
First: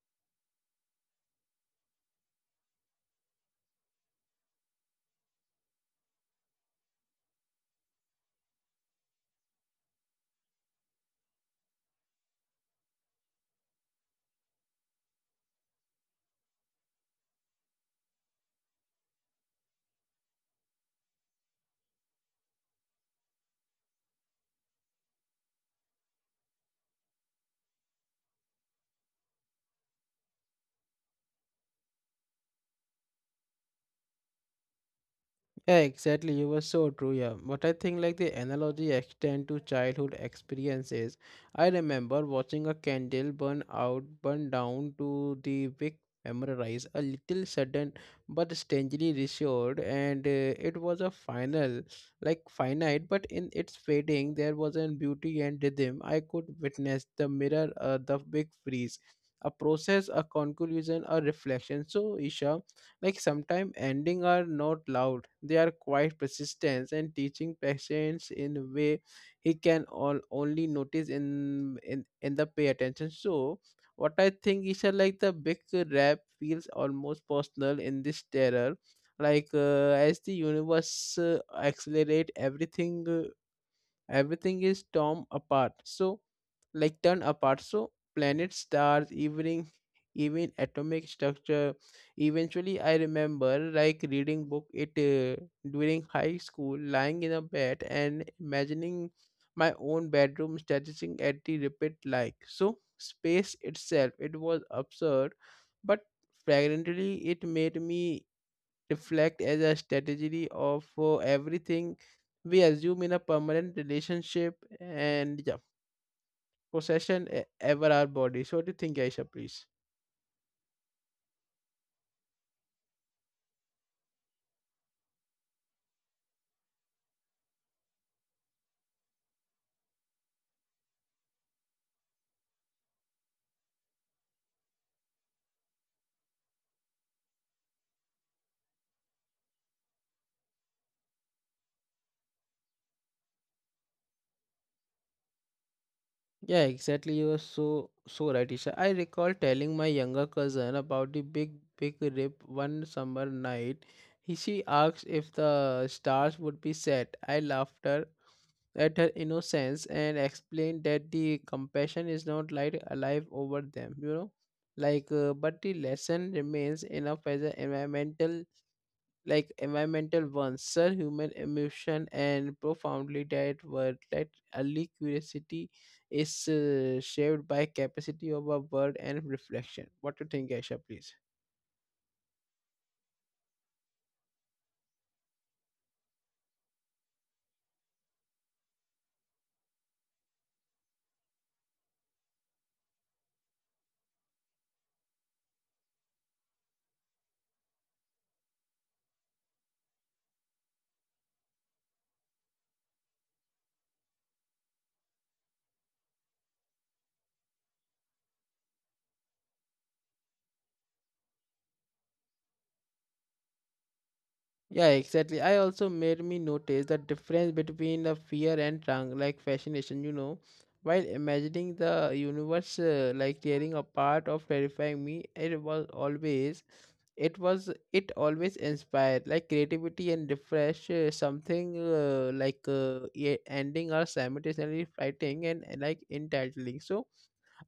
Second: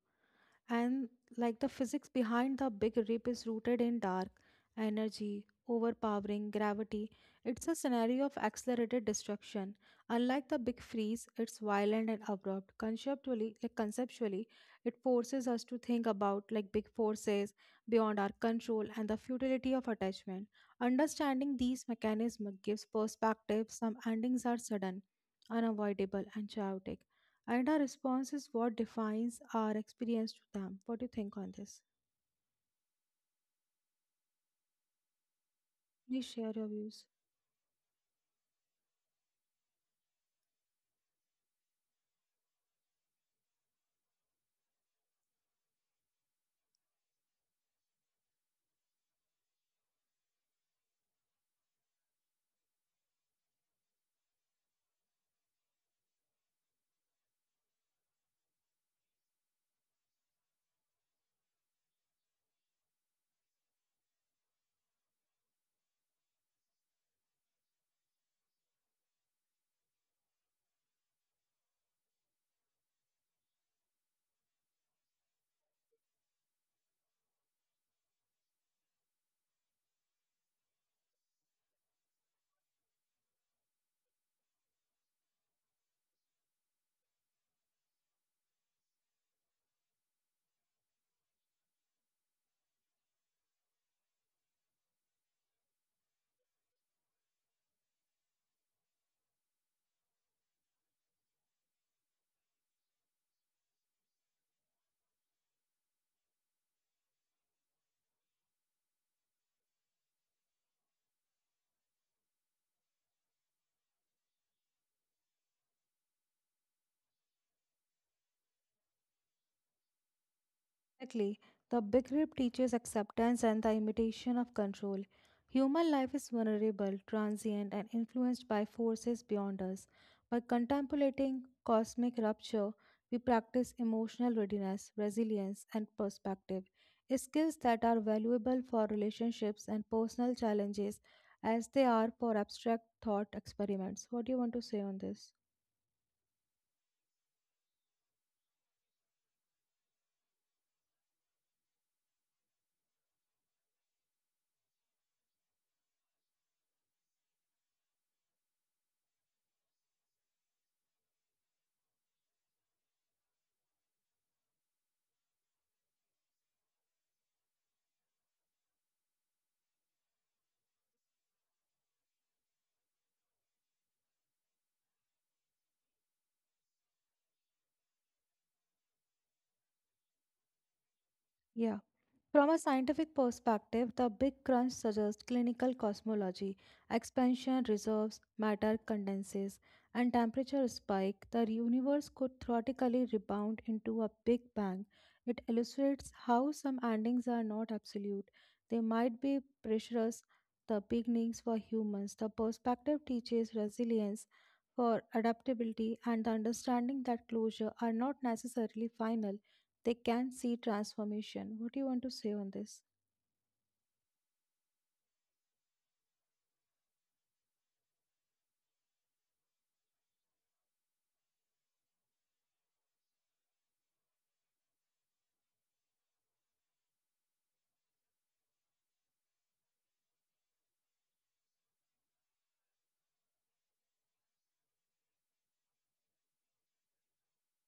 Speaker 2: And like the physics behind the big rip is rooted in dark energy overpowering gravity. It's a scenario of accelerated destruction. Unlike the big freeze, it's violent and abrupt conceptually. It forces us to think about like big forces beyond our control and the futility of attachment. Understanding these mechanisms gives perspective. Some endings are sudden, unavoidable, and chaotic, and our response is what defines our experience to them. What do you think on this?
Speaker 1: Yeah,
Speaker 2: Please
Speaker 1: exactly. You
Speaker 2: share
Speaker 1: were
Speaker 2: your
Speaker 1: so
Speaker 2: views.
Speaker 1: true. Yeah, but I think like the analogy extend to childhood experiences. I remember watching a candle burn out, burn down to the wick, memorize a little sudden but strangely reassured, and it was a final like finite, but in its fading there was a beauty and rhythm. I could witness the mirror the big freeze, a process, a conclusion, a reflection. So, Isha, like sometimes ending are not loud. They are quite persistence and teaching patience in a way he can all only notice in the pay attention. So what I think is like the big rap feels almost personal in this terror. Like as the universe accelerate everything everything is torn apart so like torn apart, so planets, stars evening even atomic structure eventually. I remember like reading book it during high school, lying in a bed and imagining my own bedroom stretching at the repeat like so space itself. It was absurd, but fragrantly it made me reflect as a strategy of everything we assume in a permanent relationship and yeah, possession ever our body. So, what do you think, Aisha, please?
Speaker 2: Exactly. The big Rip teaches acceptance and the imitation of control. Human life is vulnerable, transient, and influenced by forces beyond us. By contemplating cosmic rupture, we practice emotional readiness, resilience, and perspective, skills that are valuable for relationships and personal challenges as they are for abstract thought experiments. What do you want to say on this?
Speaker 1: Yeah, exactly. You are so so right, Isha. I recall telling my younger cousin about the big rip one summer night. He she asked if the stars would be set. I laughed her. At her innocence and explained that the compassion is not like alive over them, but the lesson remains enough as an environmental, environmental one sir human emotion and profoundly that word, that early curiosity is shaped by capacity of a word and reflection. What do you think, Aisha, please?
Speaker 2: Yeah. From a scientific perspective, the Big Crunch suggests clinical cosmology, expansion, reserves, matter condenses, and temperature spike. The universe could theoretically rebound into a Big Bang. It illustrates how some endings are not absolute. They might be precious, the beginnings for humans. The perspective teaches resilience for adaptability and the understanding that closure are not necessarily final. They can see transformation. What do you want to say on this?
Speaker 1: Yeah, exactly. I also made me notice the difference between the fear and trang, like fascination, you know. While imagining the universe like tearing apart of terrifying me, it was always, it always inspired like creativity and refresh something, ending or simultaneously fighting and, like entitling, so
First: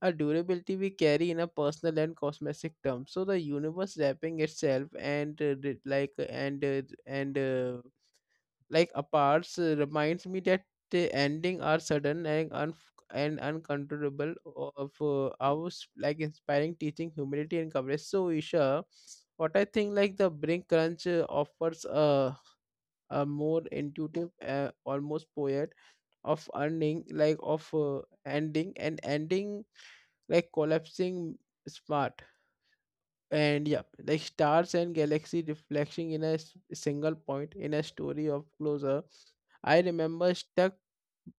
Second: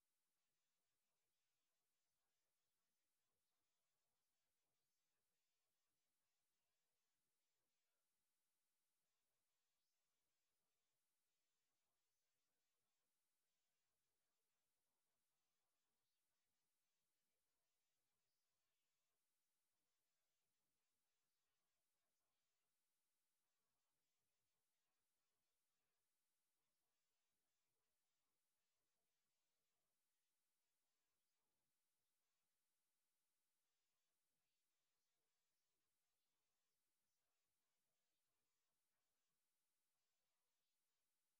Speaker 1: a durability we carry in a personal and cosmetic term. So the universe wrapping itself and, like apart reminds me that the ending are sudden and and uncontrollable of like inspiring teaching humility and courage. So Isha, what I think, like the brink crunch offers a more intuitive, almost poet of earning, like of ending and ending, like collapsing smart, and yeah, like stars and galaxy reflecting in a single point in a story of closure. I remember stuck,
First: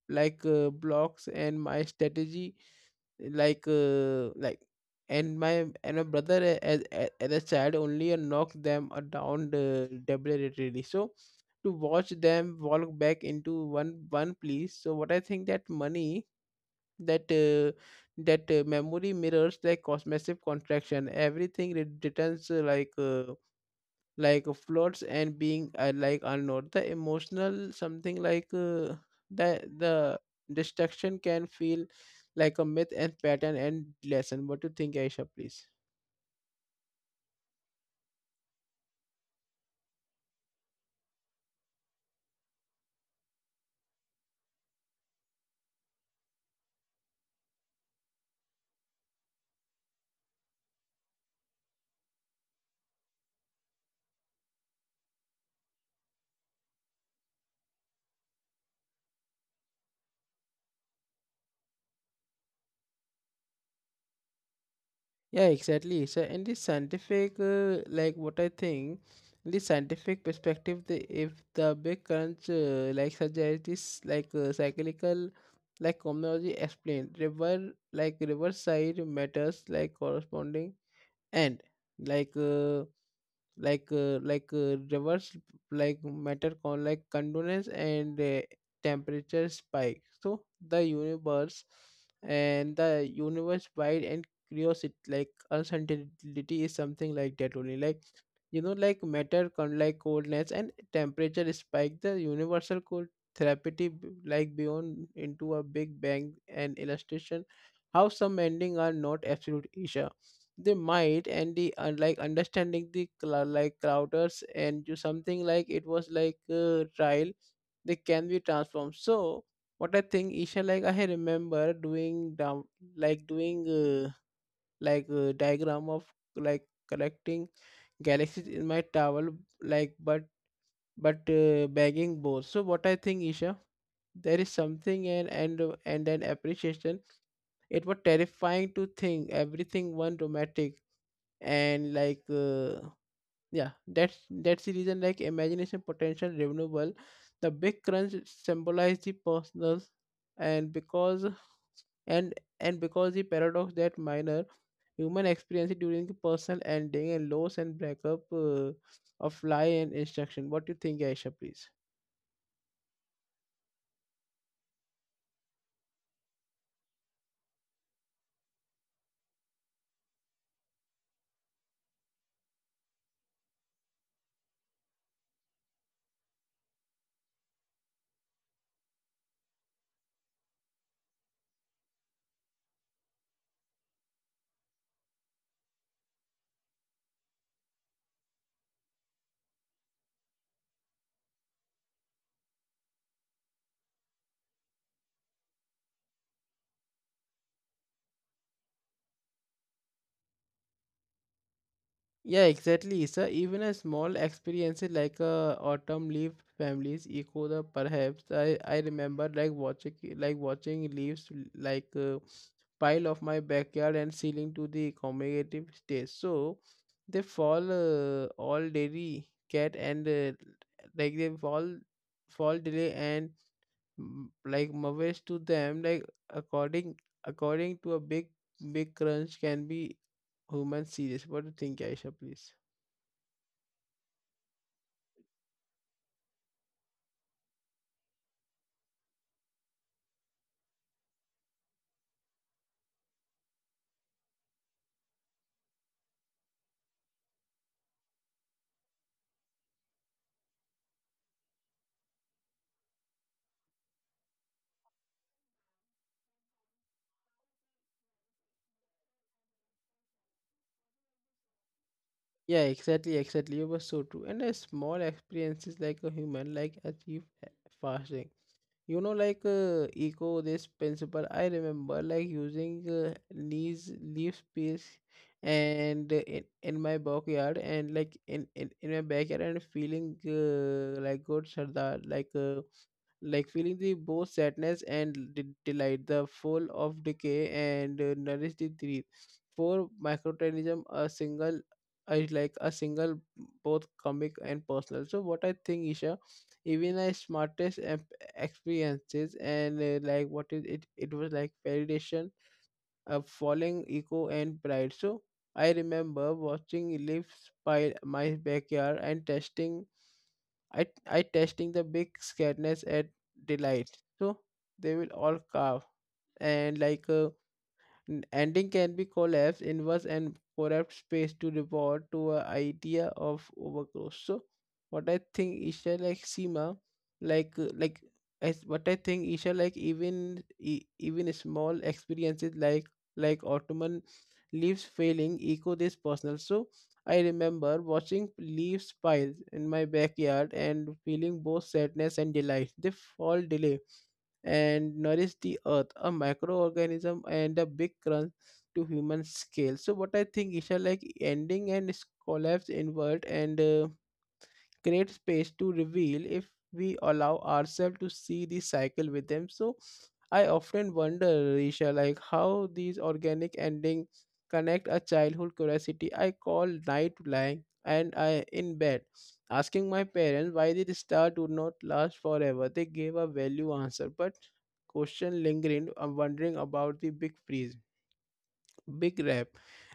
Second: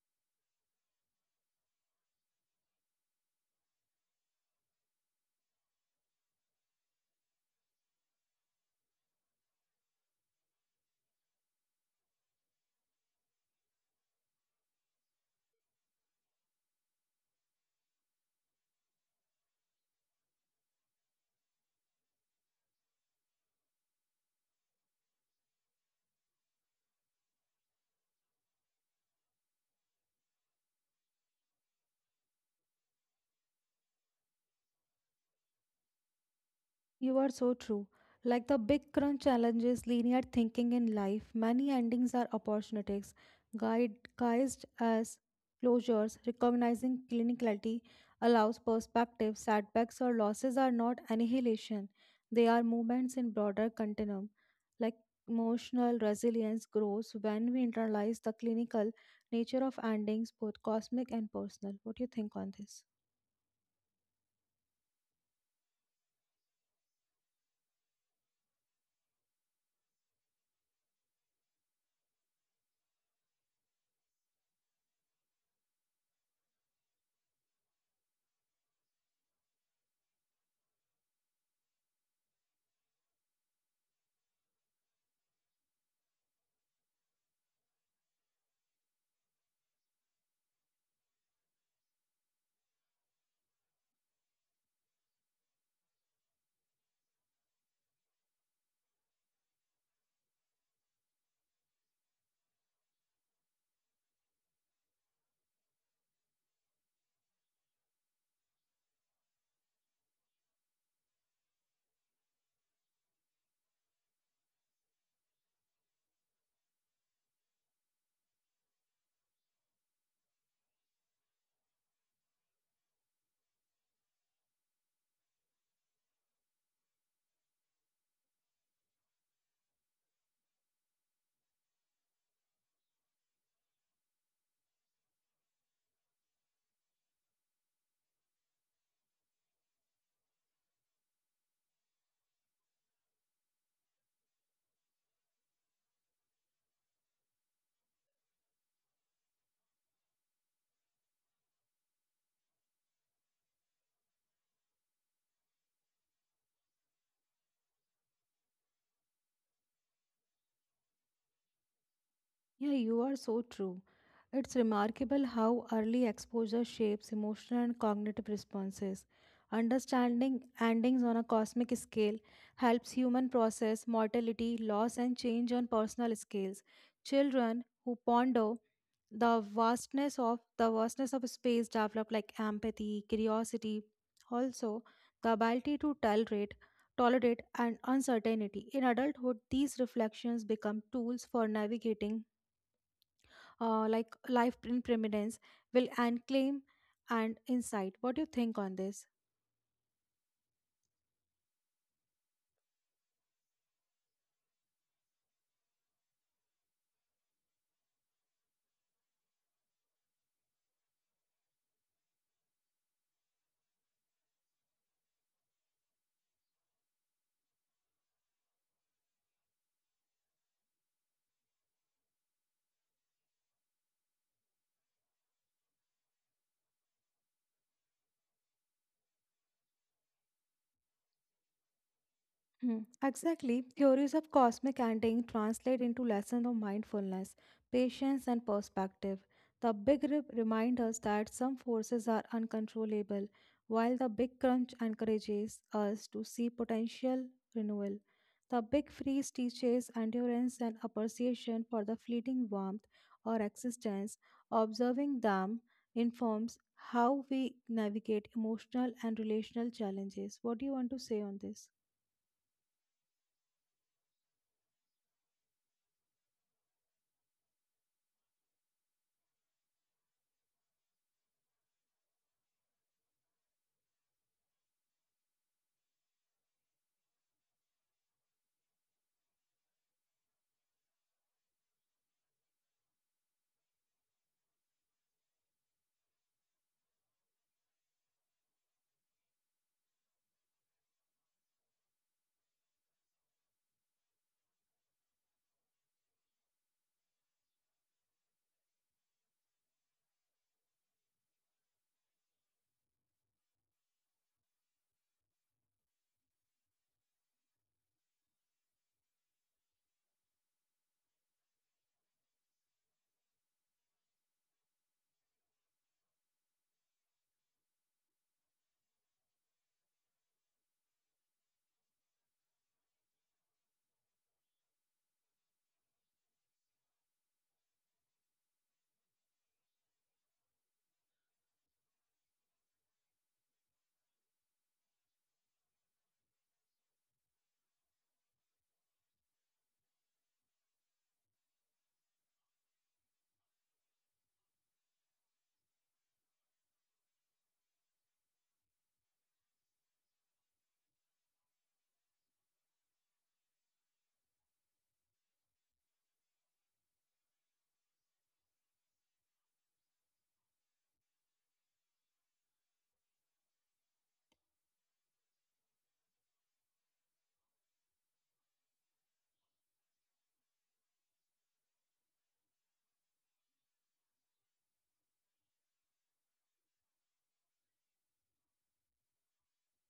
Speaker 1: blocks and my strategy, like uh, like and my brother as a child only knocked them down deliberately, so to watch them walk back into one place. So what I think, that money, that that memory mirrors like cosmic contraction. Everything returns, like floats and being, like unknown the emotional something, like the the destruction can feel like a myth and pattern and lesson. What do you think, Aisha, please?
Speaker 2: You are so true. Like the Big Crunch challenges linear thinking in life, many endings are opportunities, guide, guised as closures. Recognizing clinicality allows perspective. Setbacks or losses are not annihilation; they are movements in broader continuum. Like emotional resilience grows when we internalize the clinical nature of endings, both cosmic and personal. What do you think on this?
Speaker 1: Yeah, exactly. So in the scientific, like what I think, in the scientific perspective, the if the big crunch, like such as this, cyclical, like cosmology explained, river, like riverside matters, like corresponding and like. Reverse, like matter con, like condolence and, temperature spike. So the universe, wide and curiosity, like uncertainty is something like that only, like you know, like matter con, like coldness and temperature spike, the universal cold therapy like beyond into a big bang, and illustration how some ending are not absolute, Isha. They might, and the like understanding the like crowders and do something, like it was like a trial, they can be transformed. So what I think, Isha, like I remember doing down, like doing like a diagram of, like collecting galaxies in my towel, like but, bagging both. So what I think, Isha, there is something, and an appreciation. It was terrifying to think everything one dramatic and yeah, that's the reason, like imagination potential renewable. The big crunch symbolize the personal, and because and and because the paradox that minor human experience during the personal ending and loss and breakup of lie and instruction. What do you think, Aisha, please?
Speaker 2: Yeah, you are so true. It's remarkable how early exposure shapes emotional and cognitive responses. Understanding endings on a cosmic scale helps human process mortality, loss, and change on personal scales. Children who ponder the vastness of space develop like empathy, curiosity, also the ability to tolerate and uncertainty. In adulthood, these reflections become tools for navigating like life in prominence will and claim and insight. What do you think on this?
Speaker 1: Yeah, exactly. So even a small experience like a autumn leaf families echo the perhaps. I remember like watching, leaves, pile of my backyard and ceiling to the commemorative stage. So they fall all daily. Cat and, they fall, delay and, mm, like mothers to them, like according, according to a big, big crunch can be human serious. What do you think, Aisha, please?
Speaker 2: Hmm. Exactly. Theories of cosmic ending translate into lessons of mindfulness, patience, and perspective. The reminds us that some forces are uncontrollable, while the big crunch encourages us to see potential renewal. The big freeze teaches endurance and appreciation for the fleeting warmth or existence. Observing them informs how we navigate emotional and relational challenges. What do you want to say on this?
Speaker 1: Yeah, exactly, exactly. You were so true. And a small experiences like a human, like achieve fasting. You know, echo this principle. I remember like using leaves, leaf space, and in my backyard, and like in my backyard, and feeling like good, Sardar, like. Feeling the both sadness and delight, the full of decay and nourish the dream. For microorganism, a single is like a single, both comic and personal. So what I think, Isha, even my smartest experiences and, like what is it? It was like validation, a falling ego and pride. So I remember watching leaves by my backyard and testing. I testing the big scaredness at delight. So they will all carve and, ending can be collapsed, inverse, and corrupt space to report to a idea of overgrowth. So what I think, Isha, like Seema, like uh, like as what I think, Isha, like even even small experiences like, Ottoman leaves failing echo this personal. So I remember watching leaves pile in my backyard and feeling both sadness and delight. They fall delay and nourish the earth, a microorganism and a big crunch to human scale. So what I think is like ending and collapse invert and, create space to reveal if we allow ourselves to see the cycle with them. So I often wonder, Risha, like how these organic ending connect a childhood curiosity. I call night lying and I in bed, asking my parents why did the star do not last forever. They gave a value answer, but question lingering. I'm wondering about the big freeze, big rap,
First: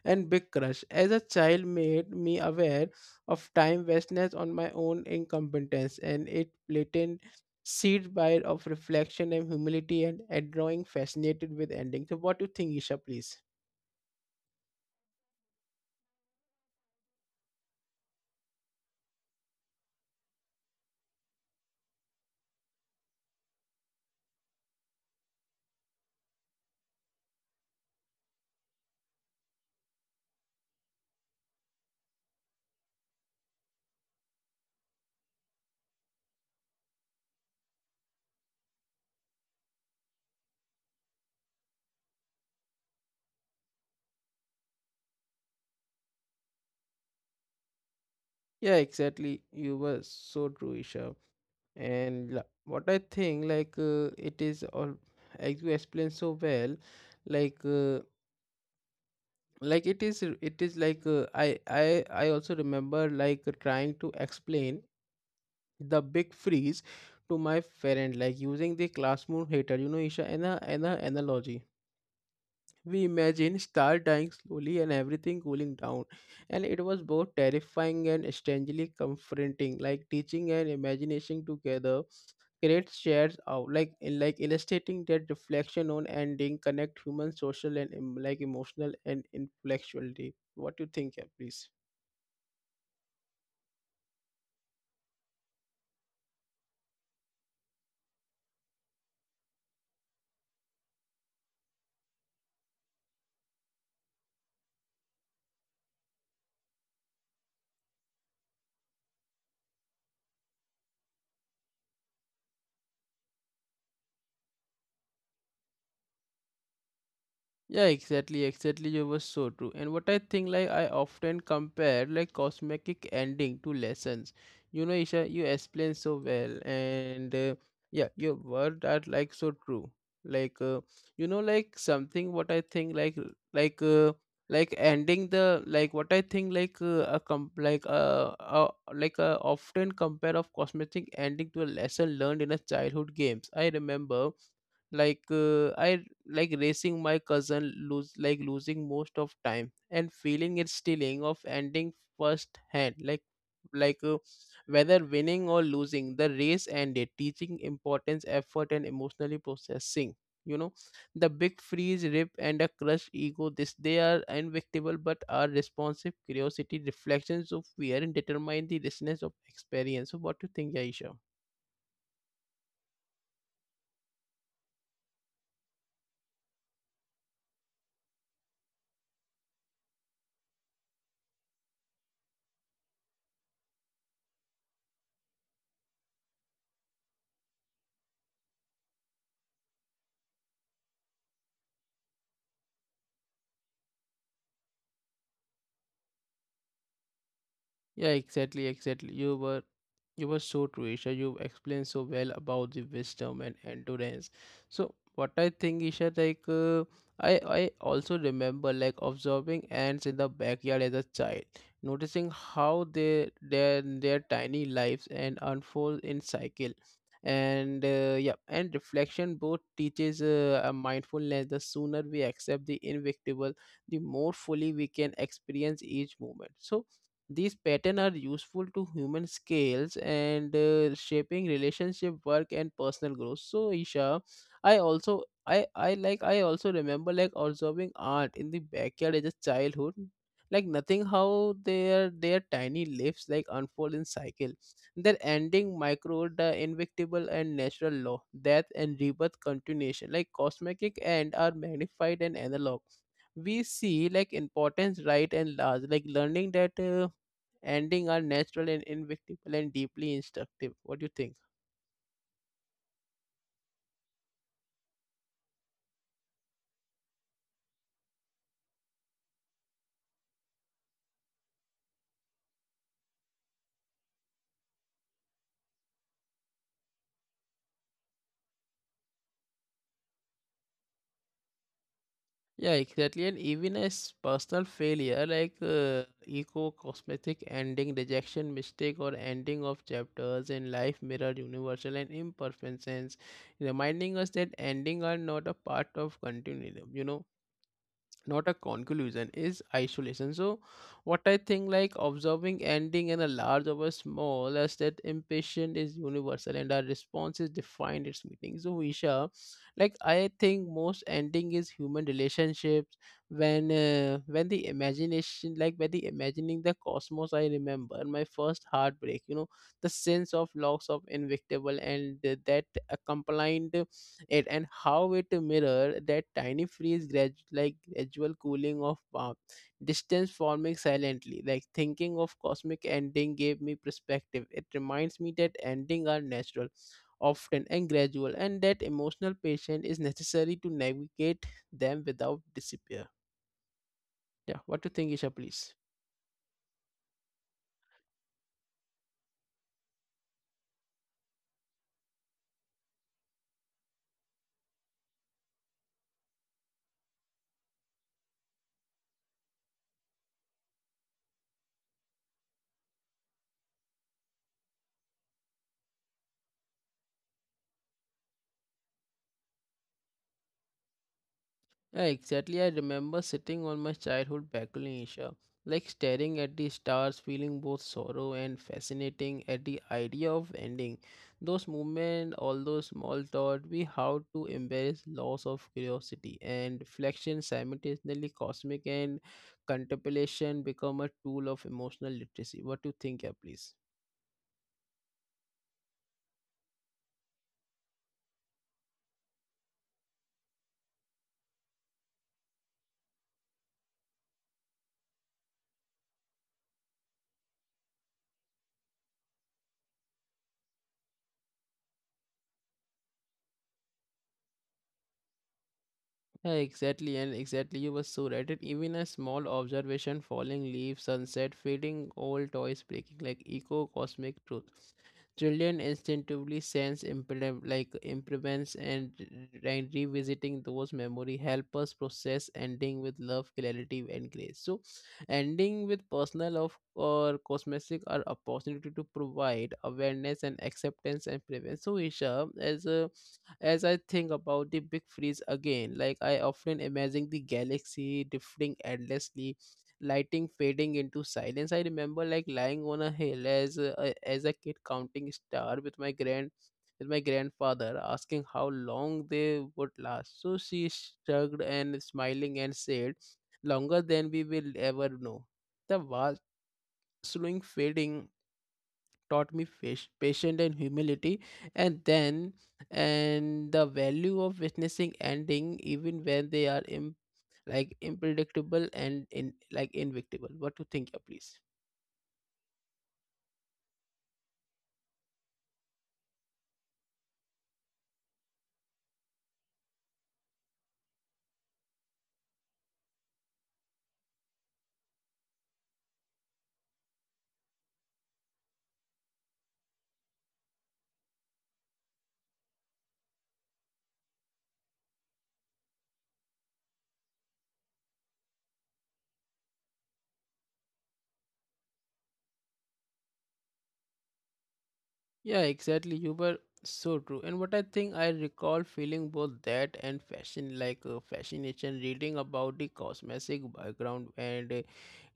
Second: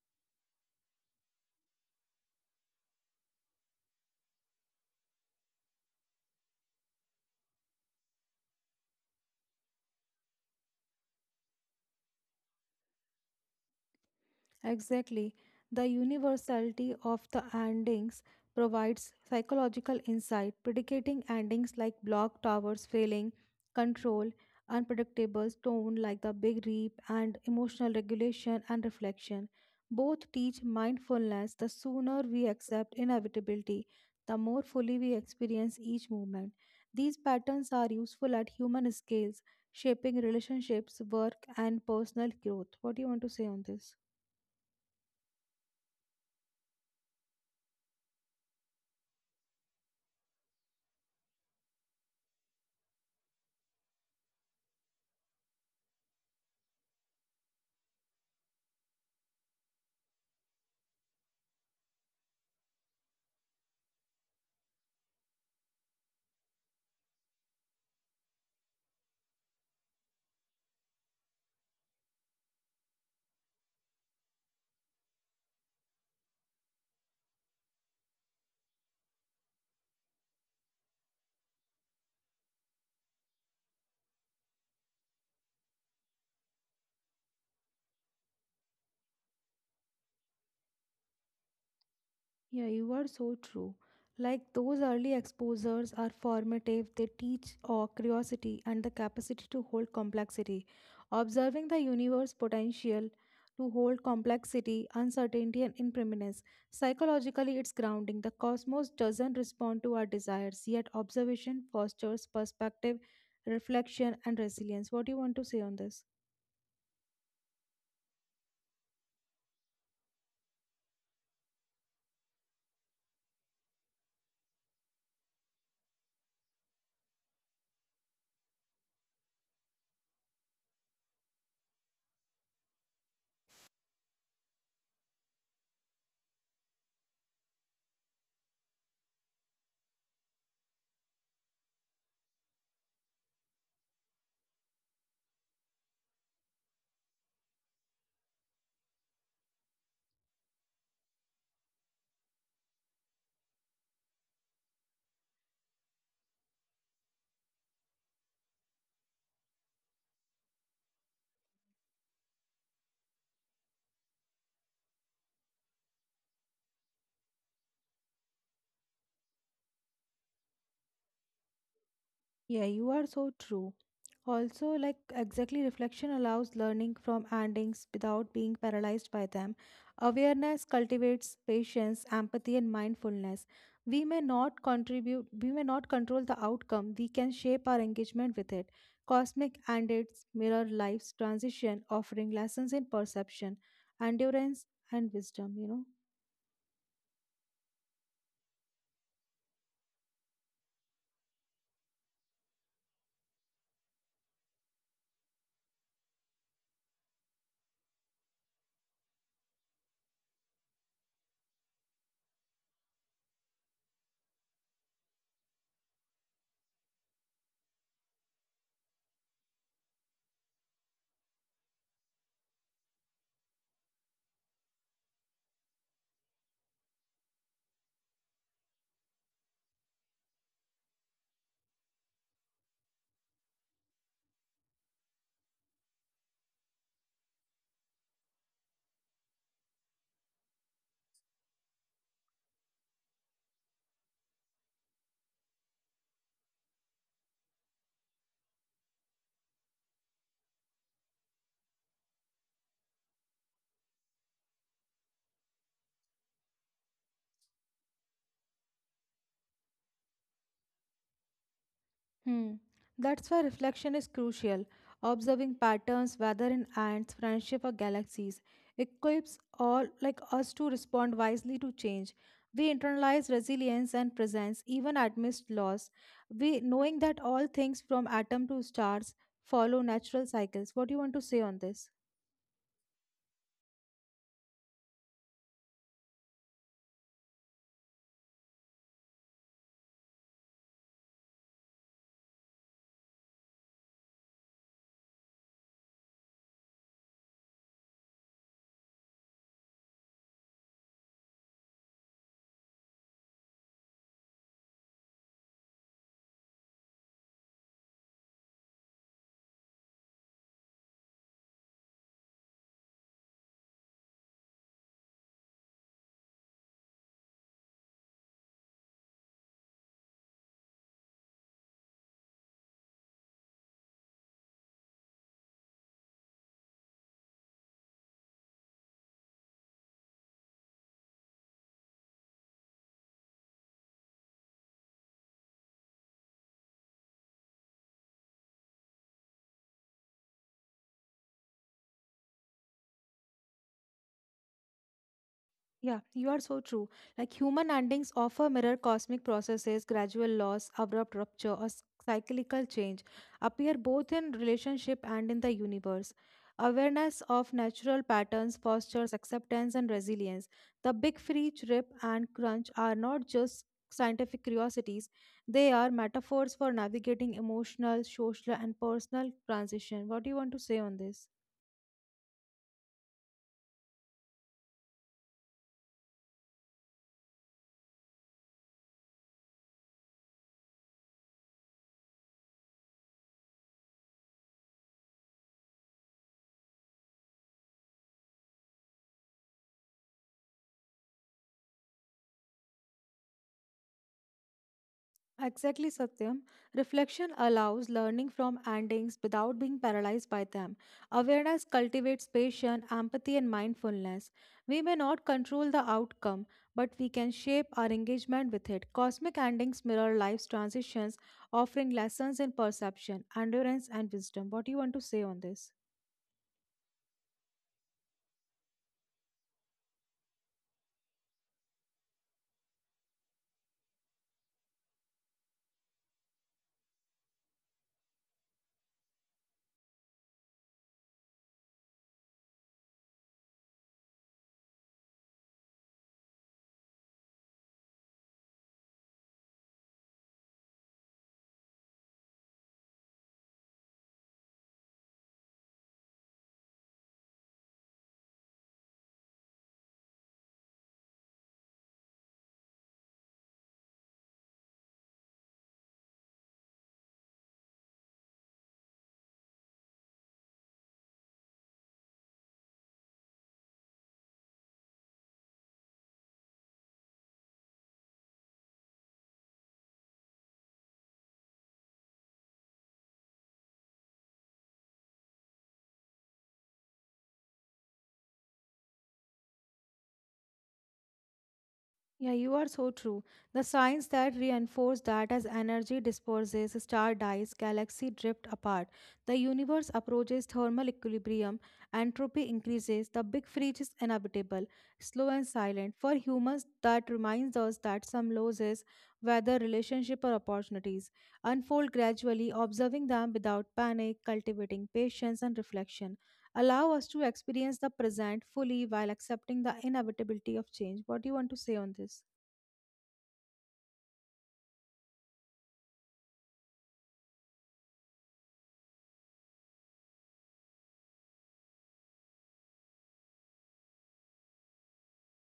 Speaker 1: and big crush. As a child, made me aware of time wastness on my own incompetence, and it blatant seed bite of reflection and humility, and at drawing fascinated with ending. So what do you think, Isha, please?
Speaker 2: Exactly. The universality of the endings provides psychological insight, predicating endings like block towers failing, control, unpredictable tone like the big reap, and emotional regulation and reflection. Both teach mindfulness. The sooner we accept inevitability, the more fully we experience each moment. These patterns are useful at human scales, shaping relationships, work, and personal growth. What do you want to say on this?
Speaker 1: Yeah, exactly. You were so true, Isha. And what I think, like, it is all, as you explained so well, like, uh, like it is like I also remember like trying to explain the big freeze to my parent, like using the classroom heater, you know, Isha, an analogy. We imagine star dying slowly and everything cooling down, and it was both terrifying and strangely comforting. Like teaching and imagination together create shares out, like in like illustrating that reflection on ending connect human social and like emotional and intellectuality. What do you think, yeah, please?
Speaker 2: Yeah, you are so true. Like those early exposures are formative, they teach our curiosity and the capacity to hold complexity. Observing the universe potential to hold complexity, uncertainty, and impermanence. Psychologically, it's grounding. The cosmos doesn't respond to our desires, yet observation fosters perspective, reflection, and resilience. What do you want to say on this?
Speaker 1: Yeah, exactly, exactly. You were so true. And what I think, like I often compare like cosmetic ending to lessons. You know, Isha, you explain so well, and, yeah, your words are like so true. Like, you know, like something what I think, like, uh, like ending the, like what I think, like a com like often compare of cosmetic ending to a lesson learned in a childhood games. I remember like uh, i like racing my cousin, lose like losing most of time and feeling it stealing of ending first hand, like, like uh, whether winning or losing, the race ended teaching importance effort and emotionally processing, you know, the big freeze rip and a crushed ego. This, they are invictable but are responsive curiosity reflections of fear and determine the richness of experience. So what do you think, Aisha?
Speaker 2: Yeah, you are so true. Also, like exactly reflection allows learning from endings without being paralyzed by them. Awareness cultivates patience, empathy, and mindfulness. We may not control the outcome, we can shape our engagement with it. Cosmic endings mirror life's transition, offering lessons in perception, endurance, and wisdom.
Speaker 1: Yeah, exactly, exactly. You were so true, Isha. You explained so well about the wisdom and endurance. So what I think, Isha, like I also remember like observing ants in the backyard as a child, noticing how they, their tiny lives and unfold in cycle. And, yeah, and reflection both teaches a mindfulness. The sooner we accept the inevitable, the more fully we can experience each moment. So these patterns are useful to human scales and, shaping relationship work and personal growth. So Isha, I also remember like observing art in the backyard as a childhood, like nothing how their tiny leaves like unfold in cycle, their ending micro, the invictable and natural law death and rebirth continuation, like cosmetic, and are magnified and analog. We see like importance right and large, like learning that ending are natural and inevitable and deeply instructive. What do you think?
Speaker 2: Hmm. That's why reflection is crucial. Observing patterns, whether in ants, friendship, or galaxies, equips all like us to respond wisely to change. We internalize resilience and presence, even amidst loss. We knowing that all things from atom to stars follow natural cycles. What do you want to say on this?
Speaker 1: Yeah, exactly. And even as personal failure, like eco cosmetic ending, rejection, mistake, or ending of chapters in life, mirror universal and imperfections, reminding us that ending are not a part of continuum. You know, not a conclusion is isolation. So what I think, like observing ending in a large over small as that impatient is universal and our responses define its meaning. So Isha, like I think most ending is human relationships. When the imagination, like when the imagining the cosmos, I remember my first heartbreak, you know, the sense of loss of invictable and, that accompanied it and how it mirror that tiny freeze, like gradual cooling of, distance forming silently. Like thinking of cosmic ending gave me perspective, it reminds me that ending are natural, often and gradual, and that emotional patience is necessary to navigate them without disappear, yeah. What do you think, Isha, please?
Speaker 2: Yeah, you are so true. Like human endings often mirror cosmic processes, gradual loss, abrupt rupture, or cyclical change, appear both in relationship and in the universe. Awareness of natural patterns fosters acceptance and resilience. The big free trip and crunch are not just scientific curiosities, they are metaphors for navigating emotional, social, and personal transition. What do you want to say on this?
Speaker 1: Yeah, exactly. I remember sitting on my childhood balcony in Asia, like staring at the stars, feeling both sorrow and fascinating at the idea of ending. Those movements, all those small thought, we how to embrace loss of curiosity and reflection simultaneously cosmic and contemplation become a tool of emotional literacy. What do you think, yeah, please?
Speaker 2: Exactly, Satyam. Reflection allows learning from endings without being paralyzed by them. Awareness cultivates patience, empathy, and mindfulness. We may not control the outcome, but we can shape our engagement with it. Cosmic endings mirror life's transitions, offering lessons in perception, endurance, and wisdom. What do you want to say on this?
Speaker 1: Yeah, exactly, and exactly, you were so right. And even a small observation, falling leaves, sunset, fading old toys breaking, like eco cosmic truth. Children instinctively sense implement, like improvements and, and revisiting those memory help us process ending with love, clarity, and grace. So, ending with personal of or cosmetic are opportunity to provide awareness and acceptance and prevent. So, Isha, as I think about the big freeze again, like I often imagine the galaxy drifting endlessly, lighting fading into silence. I remember like lying on a hill as a kid counting star with my grandfather, asking how long they would last. So she shrugged and smiling and said, "Longer than we will ever know." The vast slowing fading taught me fish, patience and humility, and then and the value of witnessing ending even when they are like unpredictable and in like invictable. What to think, please?
Speaker 2: Yeah, you are so true. The signs that reinforce that as energy disperses, star dies, galaxy drift apart, the universe approaches thermal equilibrium, entropy increases, the big freeze is inevitable, slow and silent. For humans, that reminds us that some losses, whether relationship or opportunities, unfold gradually, observing them without panic, cultivating patience and reflection allow us to experience the present fully while accepting the inevitability of change. What do you want to say on this?
Speaker 1: Yeah, exactly. You were so true. And what I think I recall feeling both that and fashion, like fascination, reading about the cosmetic background and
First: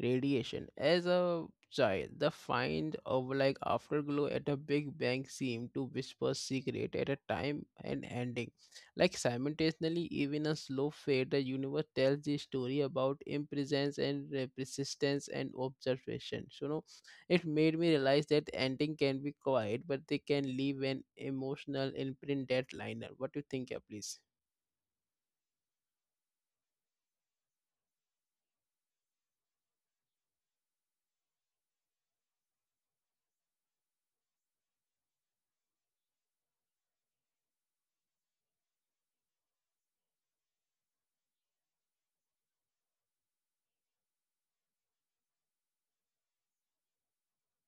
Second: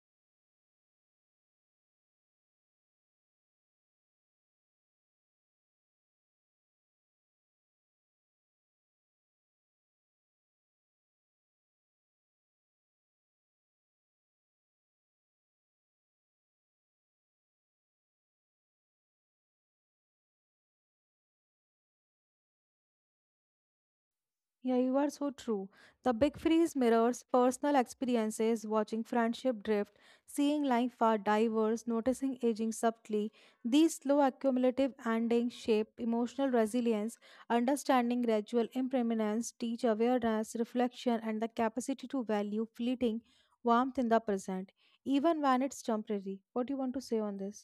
Speaker 1: radiation. As a child, the find of like afterglow at a Big Bang seemed to whisper secret at a time and ending. Like simultaneously, even a slow fade, the universe tells the story about impresence and persistence and observation. So, you know. It made me realize that ending can be quiet, but they can leave an emotional imprint that liner. What do you think, yeah, please?
Speaker 2: Yeah, you are so true. The big freeze mirrors personal experiences, watching friendship drift, seeing life far diverse, noticing aging subtly. These slow accumulative endings shape emotional resilience, understanding gradual impermanence, teach awareness, reflection, and the capacity to value fleeting warmth in the present, even when it's temporary. What do you want to say on this?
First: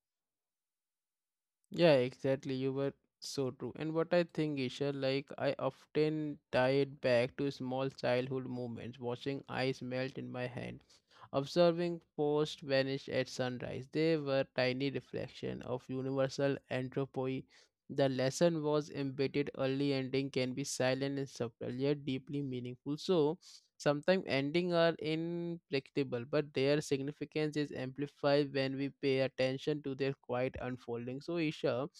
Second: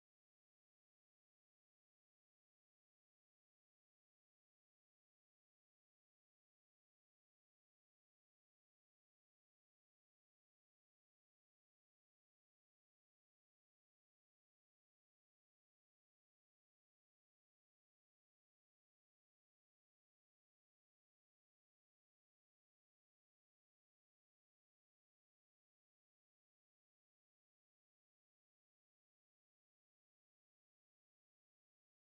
Speaker 1: Yeah, exactly. You were so true. And what I think, Isha, like I often tie it back to small childhood moments, watching ice melt in my hand, observing posts vanish at sunrise. They were tiny reflection of universal entropy. The lesson was embedded early ending can be silent and subtle yet deeply meaningful. So sometimes endings are unpredictable, but their significance is amplified when we pay attention to their quiet unfolding. So, Isha,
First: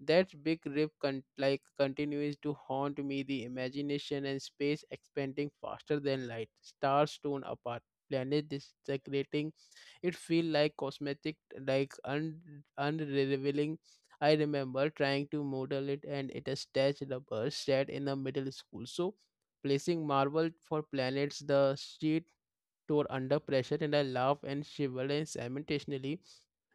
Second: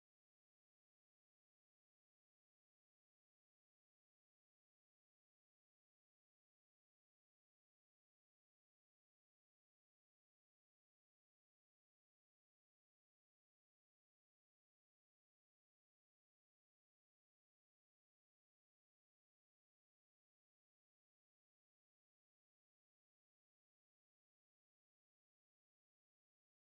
Speaker 1: that big rip like continues to haunt me the imagination and space expanding faster than light, stars torn apart, planet disintegrating. It feel like cosmetic, like unrevealing. I remember trying to model it and it is stretched rubber set in the middle school. So placing marble for planets, the sheet tore under pressure and I laughed and shivered and simultaneously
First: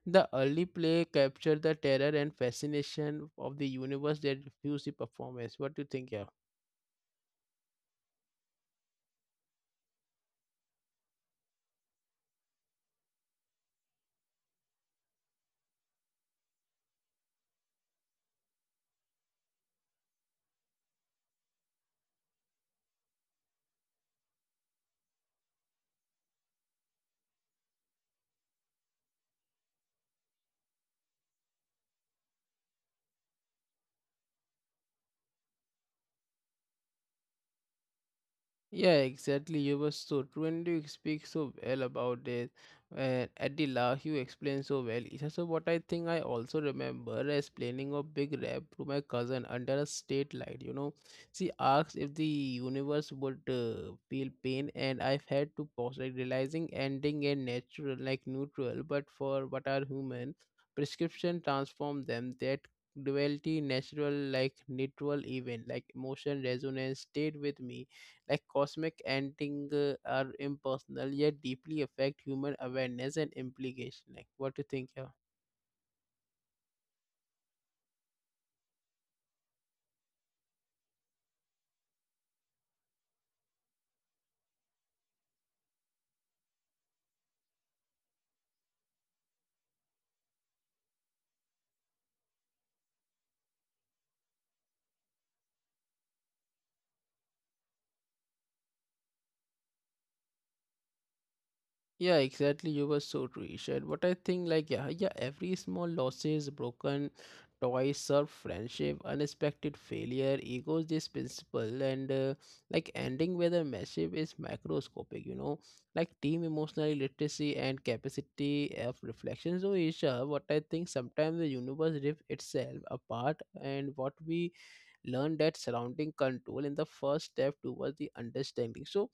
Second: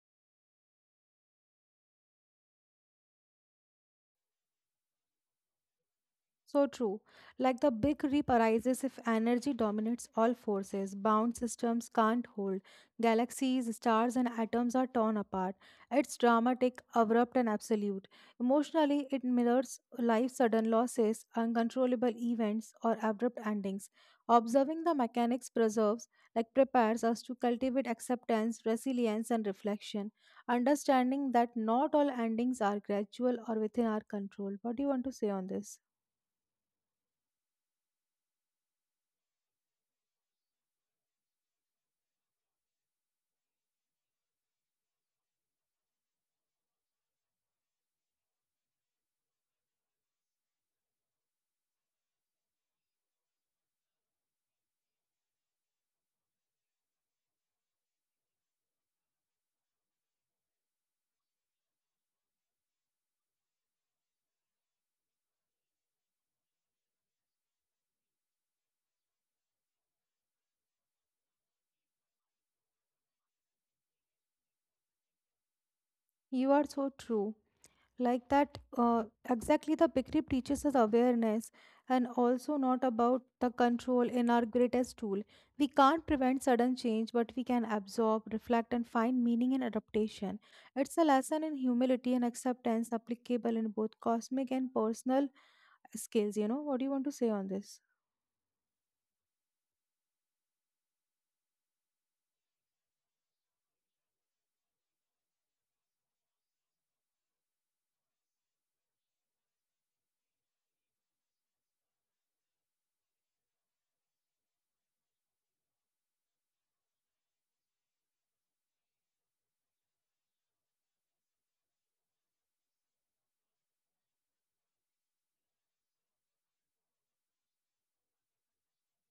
Speaker 1: the early play captured the terror and fascination of the universe that refused the performance. What do you think, yeah?
Speaker 2: So true. Like the big rip arises if energy dominates all forces, bound systems can't hold, galaxies, stars, and atoms are torn apart. It's dramatic, abrupt, and absolute. Emotionally, it mirrors life's sudden losses, uncontrollable events, or abrupt endings. Observing the mechanics preserves, like prepares us to cultivate acceptance, resilience, and reflection, understanding that not all endings are gradual or within our control. What do you want to say on this?
Speaker 1: Yeah, exactly. You were so true, and you speak so well about it. And at the last, you explained so well. It is also what I think I also remember is planning a big rap to my cousin under a state light. You know, she asked if the universe would feel pain, and I've had to pause, like realizing ending and natural, like neutral, but for what are human prescription transform them that duality natural like neutral even like emotion resonance stayed with me like cosmic ending are impersonal yet deeply affect human awareness and implication. Like what do you think, yeah?
Speaker 2: You are so true. Like that, uh, exactly the big rip teaches us awareness and also not about the control in our greatest tool. We can't prevent sudden change, but we can absorb, reflect, and find meaning in adaptation. It's a lesson in humility and acceptance applicable in both cosmic and personal scales. You know, what do you want to say on this?
Speaker 1: Yeah, exactly. You were so true, Isha. What I think, like, yeah, yeah, every small losses, broken toys, serve friendship, unexpected failure, egos, this principle, and like ending with a massive is macroscopic, you know, like team emotional literacy and capacity of reflection. So, Isha, what I think sometimes the universe rips itself apart, and what we learn that surrounding control in the first step towards the understanding. So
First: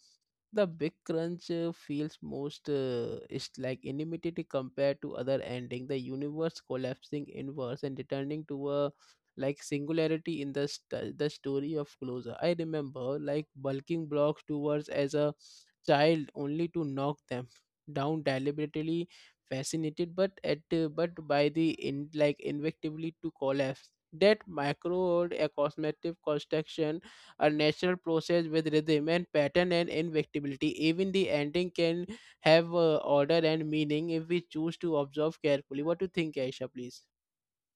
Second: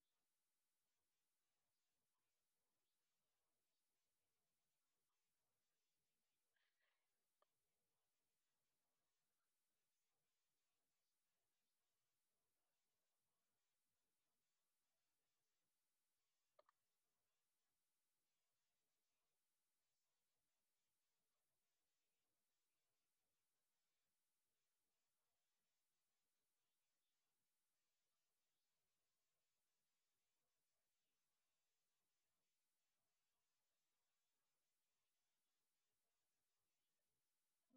Speaker 1: the big crunch feels most is like inimitable compared to other ending. The universe collapsing inwards and returning to a like singularity in the story of closure. I remember like bulking blocks towards as a child only to knock them down deliberately fascinated but by the in like invectively to collapse that micro a cosmetic construction a natural process with rhythm and pattern and invectivity even the ending can have order and meaning if we choose to observe carefully. What do you think, aisha, please?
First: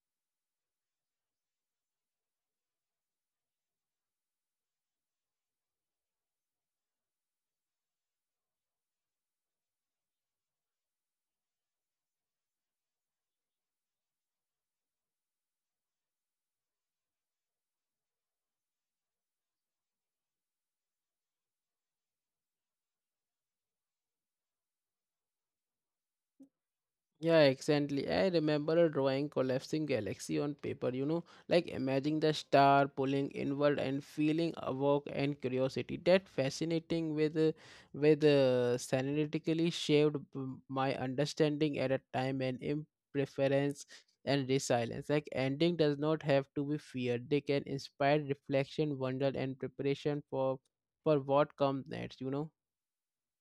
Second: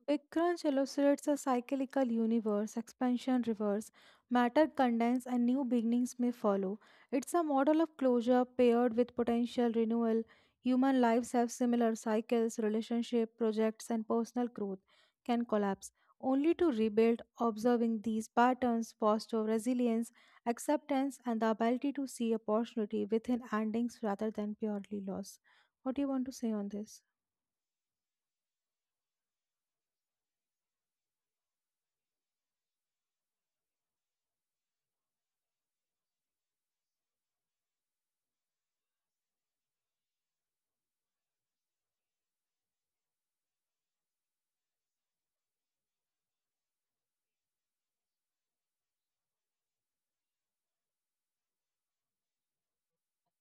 Speaker 2: Big Crunch illustrates a cyclical universe, expansion reverse, matter condense and new beginnings may follow. It's a model of closure paired with potential renewal. Human lives have similar cycles, relationship, projects, and personal growth can collapse. Only to rebuild, observing these patterns foster resilience, acceptance, and the ability to see opportunity within endings rather than purely loss. What do you want to say on this?
Speaker 1: Yeah, exactly. I remember a drawing collapsing galaxy on paper, you know, like imagining the star pulling inward and feeling awoke and curiosity. That fascinating with synaptically shaped my understanding at a time and impreference and resilience. Like ending does not have to be feared. They can inspire reflection, wonder and preparation for what comes next, you know.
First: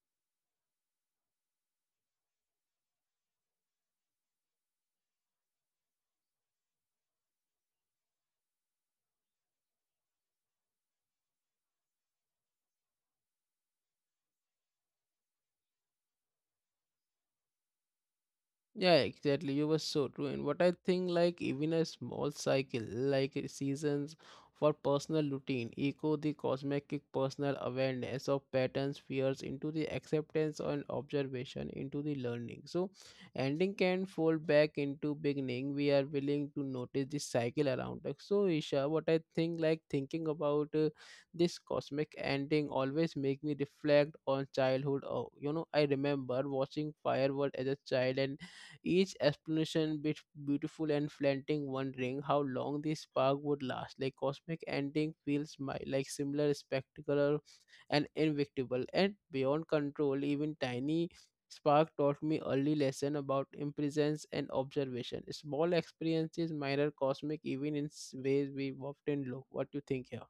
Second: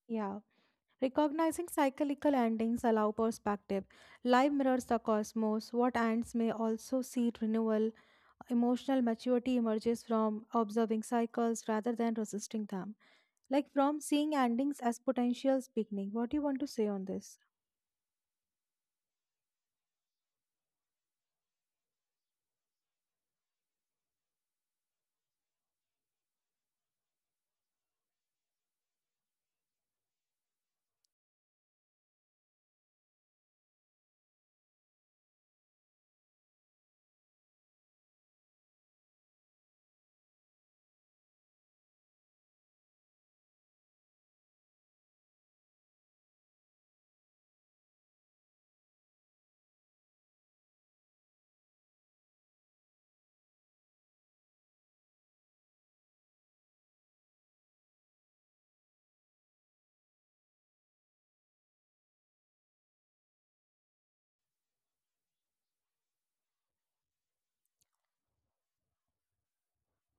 Speaker 2: Yeah. Recognizing cyclical endings allow perspective. Life mirrors the cosmos. What ends may also see renewal. Emotional maturity emerges from observing cycles rather than resisting them. Like from seeing endings as potentials beginning. What do you want to say on this?
Speaker 1: Yeah, exactly. You were so true. And what I think, like even a small cycle, like seasons for personal routine, echo the cosmetic personal awareness of patterns, fears into the acceptance and observation into the learning. So, ending can fold back into beginning. We are willing to notice the cycle around us. So, Isha, what I think, like thinking about this cosmic ending always make me reflect on childhood. Oh, you know, I remember watching firework as a child and each explanation bit beautiful and flaunting, wondering how long this spark would last. Like cosmic ending feels my like similar spectacular and invictable and beyond control. Even tiny spark taught me early lesson about imprisonment and observation. Small experiences minor cosmic even in ways we often look. What do you think here?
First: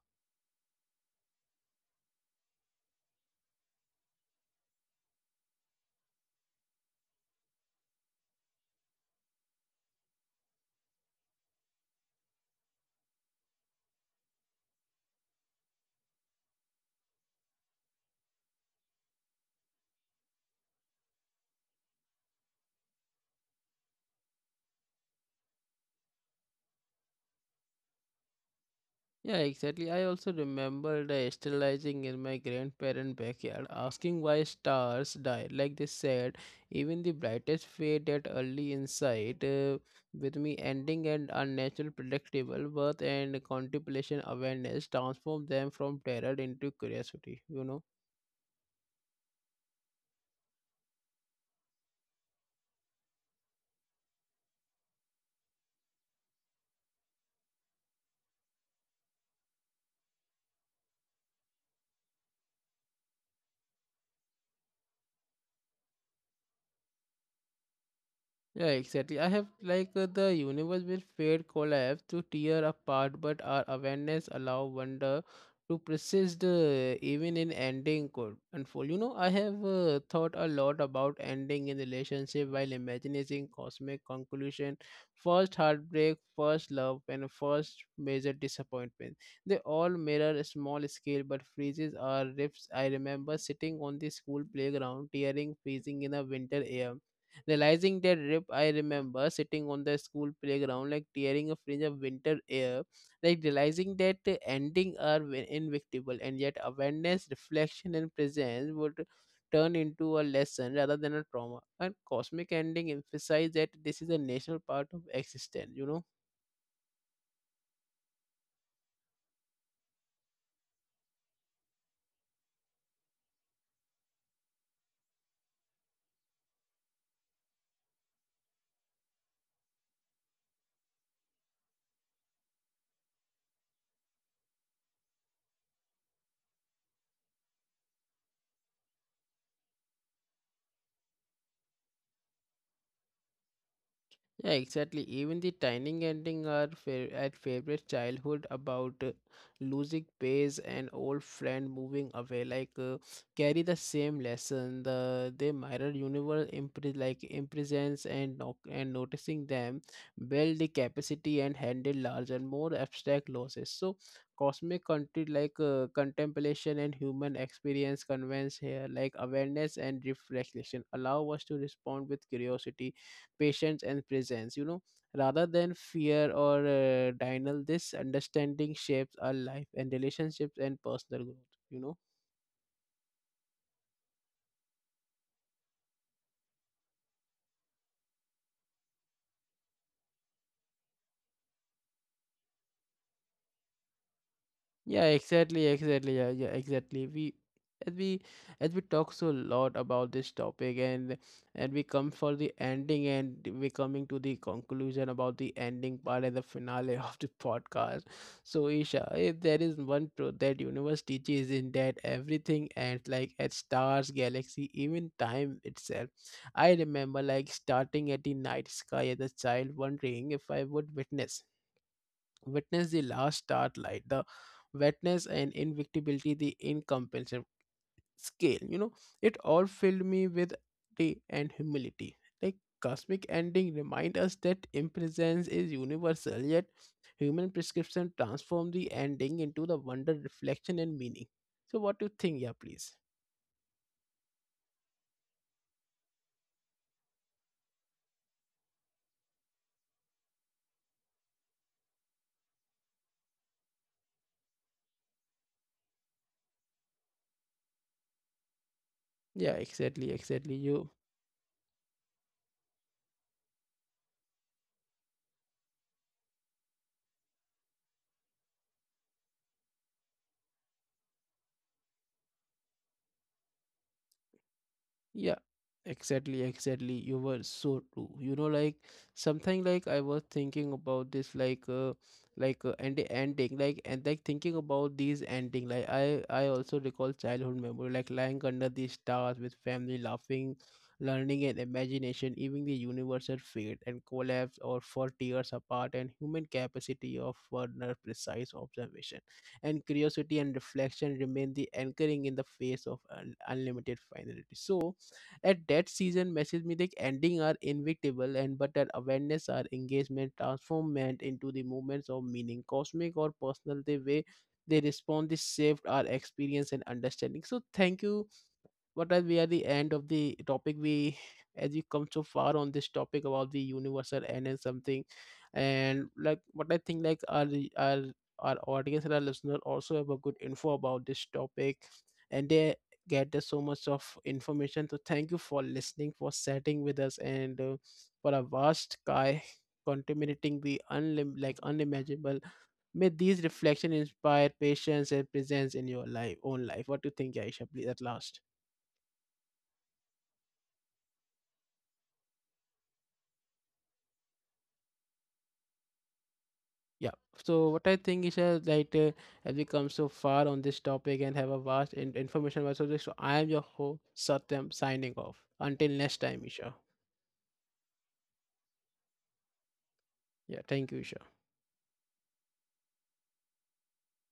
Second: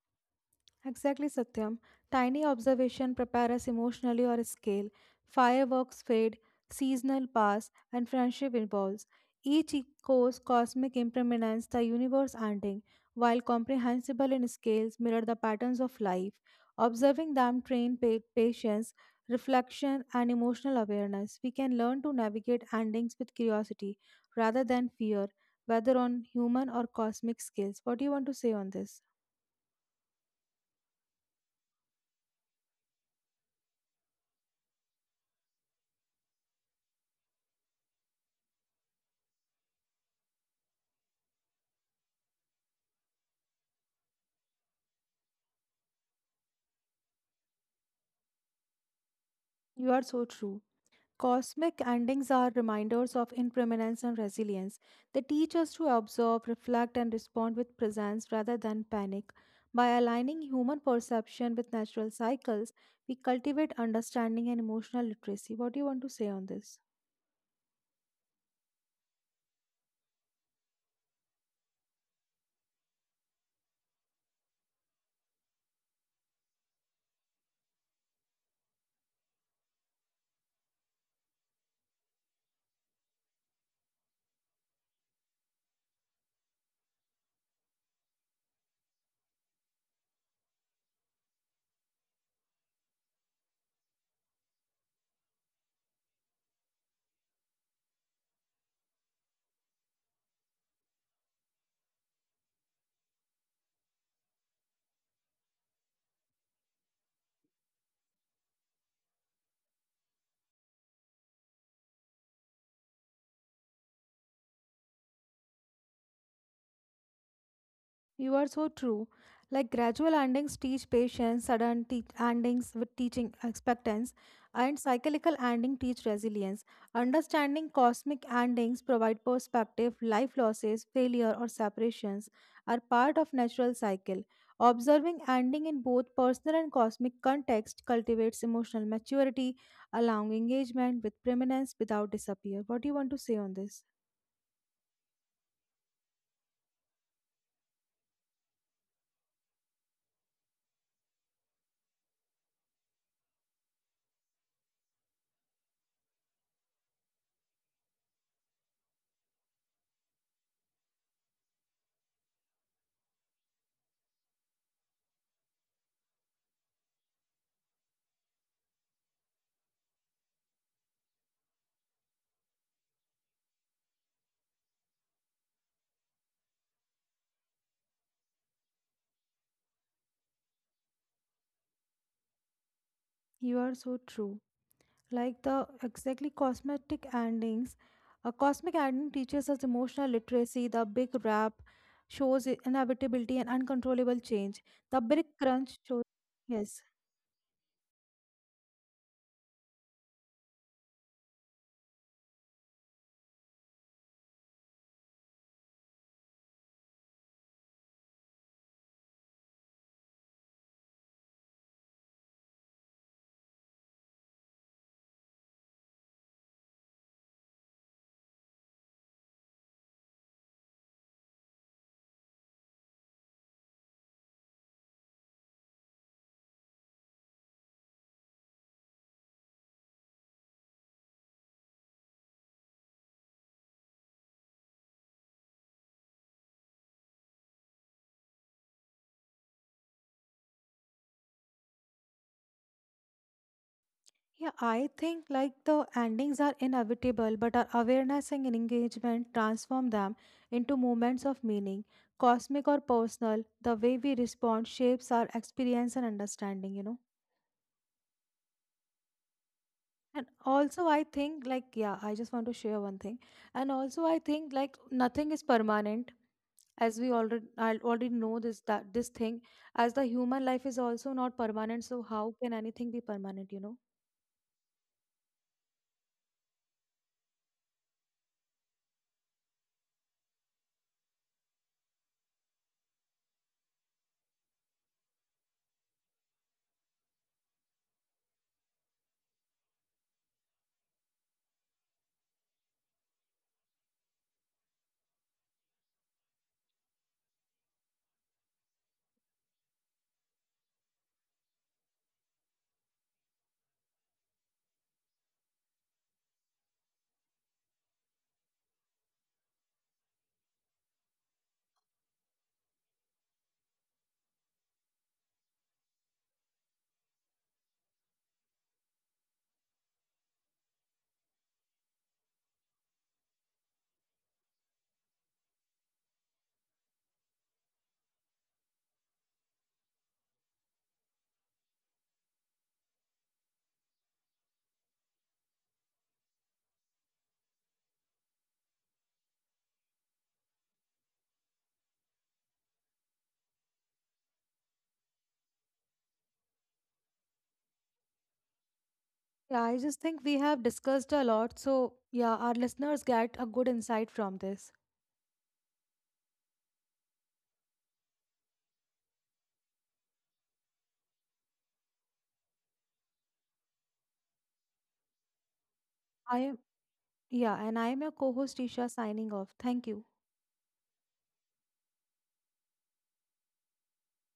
Speaker 2: Exactly, Satyam. Tiny observation prepare us emotionally or scale. Fireworks fade, seasonal pass, and friendship evolves. Each echoes cosmic impermanence, the universe ending, while comprehensible in scales mirror the patterns of life. Observing them train patience, reflection, and emotional awareness. We can learn to navigate endings with curiosity rather than fear, whether on human or cosmic scales. What do you want to say on this?
Speaker 1: Yeah, exactly. I also remember the sterilizing in my grandparents' backyard, asking why stars die. Like they said, even the brightest fade at early insight, with me ending and unnatural predictable birth and contemplation awareness transformed them from terror into curiosity, you know.
Speaker 2: You are so true. Cosmic endings are reminders of impermanence and resilience. They teach us to observe, reflect, and respond with presence rather than panic. By aligning human perception with natural cycles, we cultivate understanding and emotional literacy. What do you want to say on this?
Speaker 1: Yeah, exactly. I have like the universe will fade, collapse to tear apart, but our awareness allow wonder to persist even in ending could unfold. You know, I have thought a lot about ending in relationship while imagining cosmic conclusion, first heartbreak, first love, and first major disappointment. They all mirror a small scale but freezes our rifts. I remember sitting on the school playground, tearing, freezing in a winter air realizing their rip, I remember sitting on the school playground, like tearing a fringe of winter air, like realizing that the ending are invictable, and yet awareness, reflection, and presence would turn into a lesson rather than a trauma. And cosmic ending emphasize that this is a natural part of existence, you know.
Speaker 2: You are so true. Like gradual endings teach patience, endings with teaching expectance, and cyclical ending teach resilience. Understanding cosmic endings provide perspective. Life losses, failure, or separations are part of natural cycle. Observing ending in both personal and cosmic context cultivates emotional maturity, allowing engagement with permanence without disappear. What do you want to say on this?
Speaker 1: Yeah, exactly. Even the dining ending are at favorite childhood about losing pace and old friend moving away. Like carry the same lesson. They mirror universe like imprisons and no- and noticing them build the capacity and handle large and more abstract losses. So cosmic country like contemplation and human experience convenes here. Like awareness and reflection allow us to respond with curiosity patience and presence, you know, rather than fear or denial. This understanding shapes our life and relationships and personal growth, you know.
Speaker 2: You are so true. Like the exactly cosmetic endings a cosmic ending teaches us emotional literacy. The big rap shows inevitability and uncontrollable change. The
Speaker 1: Yeah,
Speaker 2: big
Speaker 1: exactly,
Speaker 2: crunch shows,
Speaker 1: exactly. Yeah, yeah,
Speaker 2: yes.
Speaker 1: exactly. We as we as we talk so lot about this topic and we come for the ending and we coming to the conclusion about the ending part and the finale of the podcast. So Isha, if there is one truth that universe teaches in that everything ends like at stars, galaxy, even time itself. I remember like starting at the night sky as a child wondering if I would witness the last starlight, the wetness and invictibility, the incomprehensible scale. You know, it all filled me with day and humility. Like cosmic ending remind us that impresence is universal, yet human prescription transform the ending into the wonder, reflection, and meaning. So, what do you think? Yeah, please.
Speaker 2: Yeah, I think like the endings are inevitable, but our awareness and engagement transform them into moments of meaning. Cosmic or personal, the way we respond shapes our experience and understanding, you know.
Speaker 1: Yeah, exactly,
Speaker 2: And
Speaker 1: exactly.
Speaker 2: also,
Speaker 1: You
Speaker 2: I think, like, yeah, I just want to share one thing. And also, I think, like, nothing is permanent, as we I already know this that this thing, as the human life is also not permanent. So how can anything be permanent? You know?
Speaker 1: Yeah, exactly, exactly. You were so true. You know, like something like I was thinking about this, like, and the ending, like and like thinking about these ending. Like I also recall childhood memory, like lying under the stars with family, laughing, learning, and imagination. Even the universe had fade and collapse, or for tears apart, and human capacity of further precise observation and curiosity and reflection remain the anchoring in the face of unlimited finality. So at that season, message mythic ending are invictable and but that awareness are engagement transformment into the moments of meaning, cosmic or personal, the way they respond, this shaped our experience and understanding. So thank you. What are we are the end of the topic, we as we come so far on this topic about the universal N and something, and like what I think like our our audience and our listener also have a good info about this topic and they get the so much of information. So thank you for listening, for sitting with us and for a vast sky contaminating the like unimaginable. May these reflections inspire patience and presence in your life own life. What do you think, aisha, please, at last?
Speaker 2: Yeah, I just think we have discussed a lot. So yeah, our listeners get a good insight from this.
Speaker 1: Yeah. So what I think is that like, as we come so far on this topic and have a vast information about subject, so I am your host Satyam signing off. Until next
Speaker 2: I
Speaker 1: time,
Speaker 2: am,
Speaker 1: Isha.
Speaker 2: yeah, and I am your co-host Isha signing off. Thank you.
Speaker 1: Yeah. Thank you, Isha.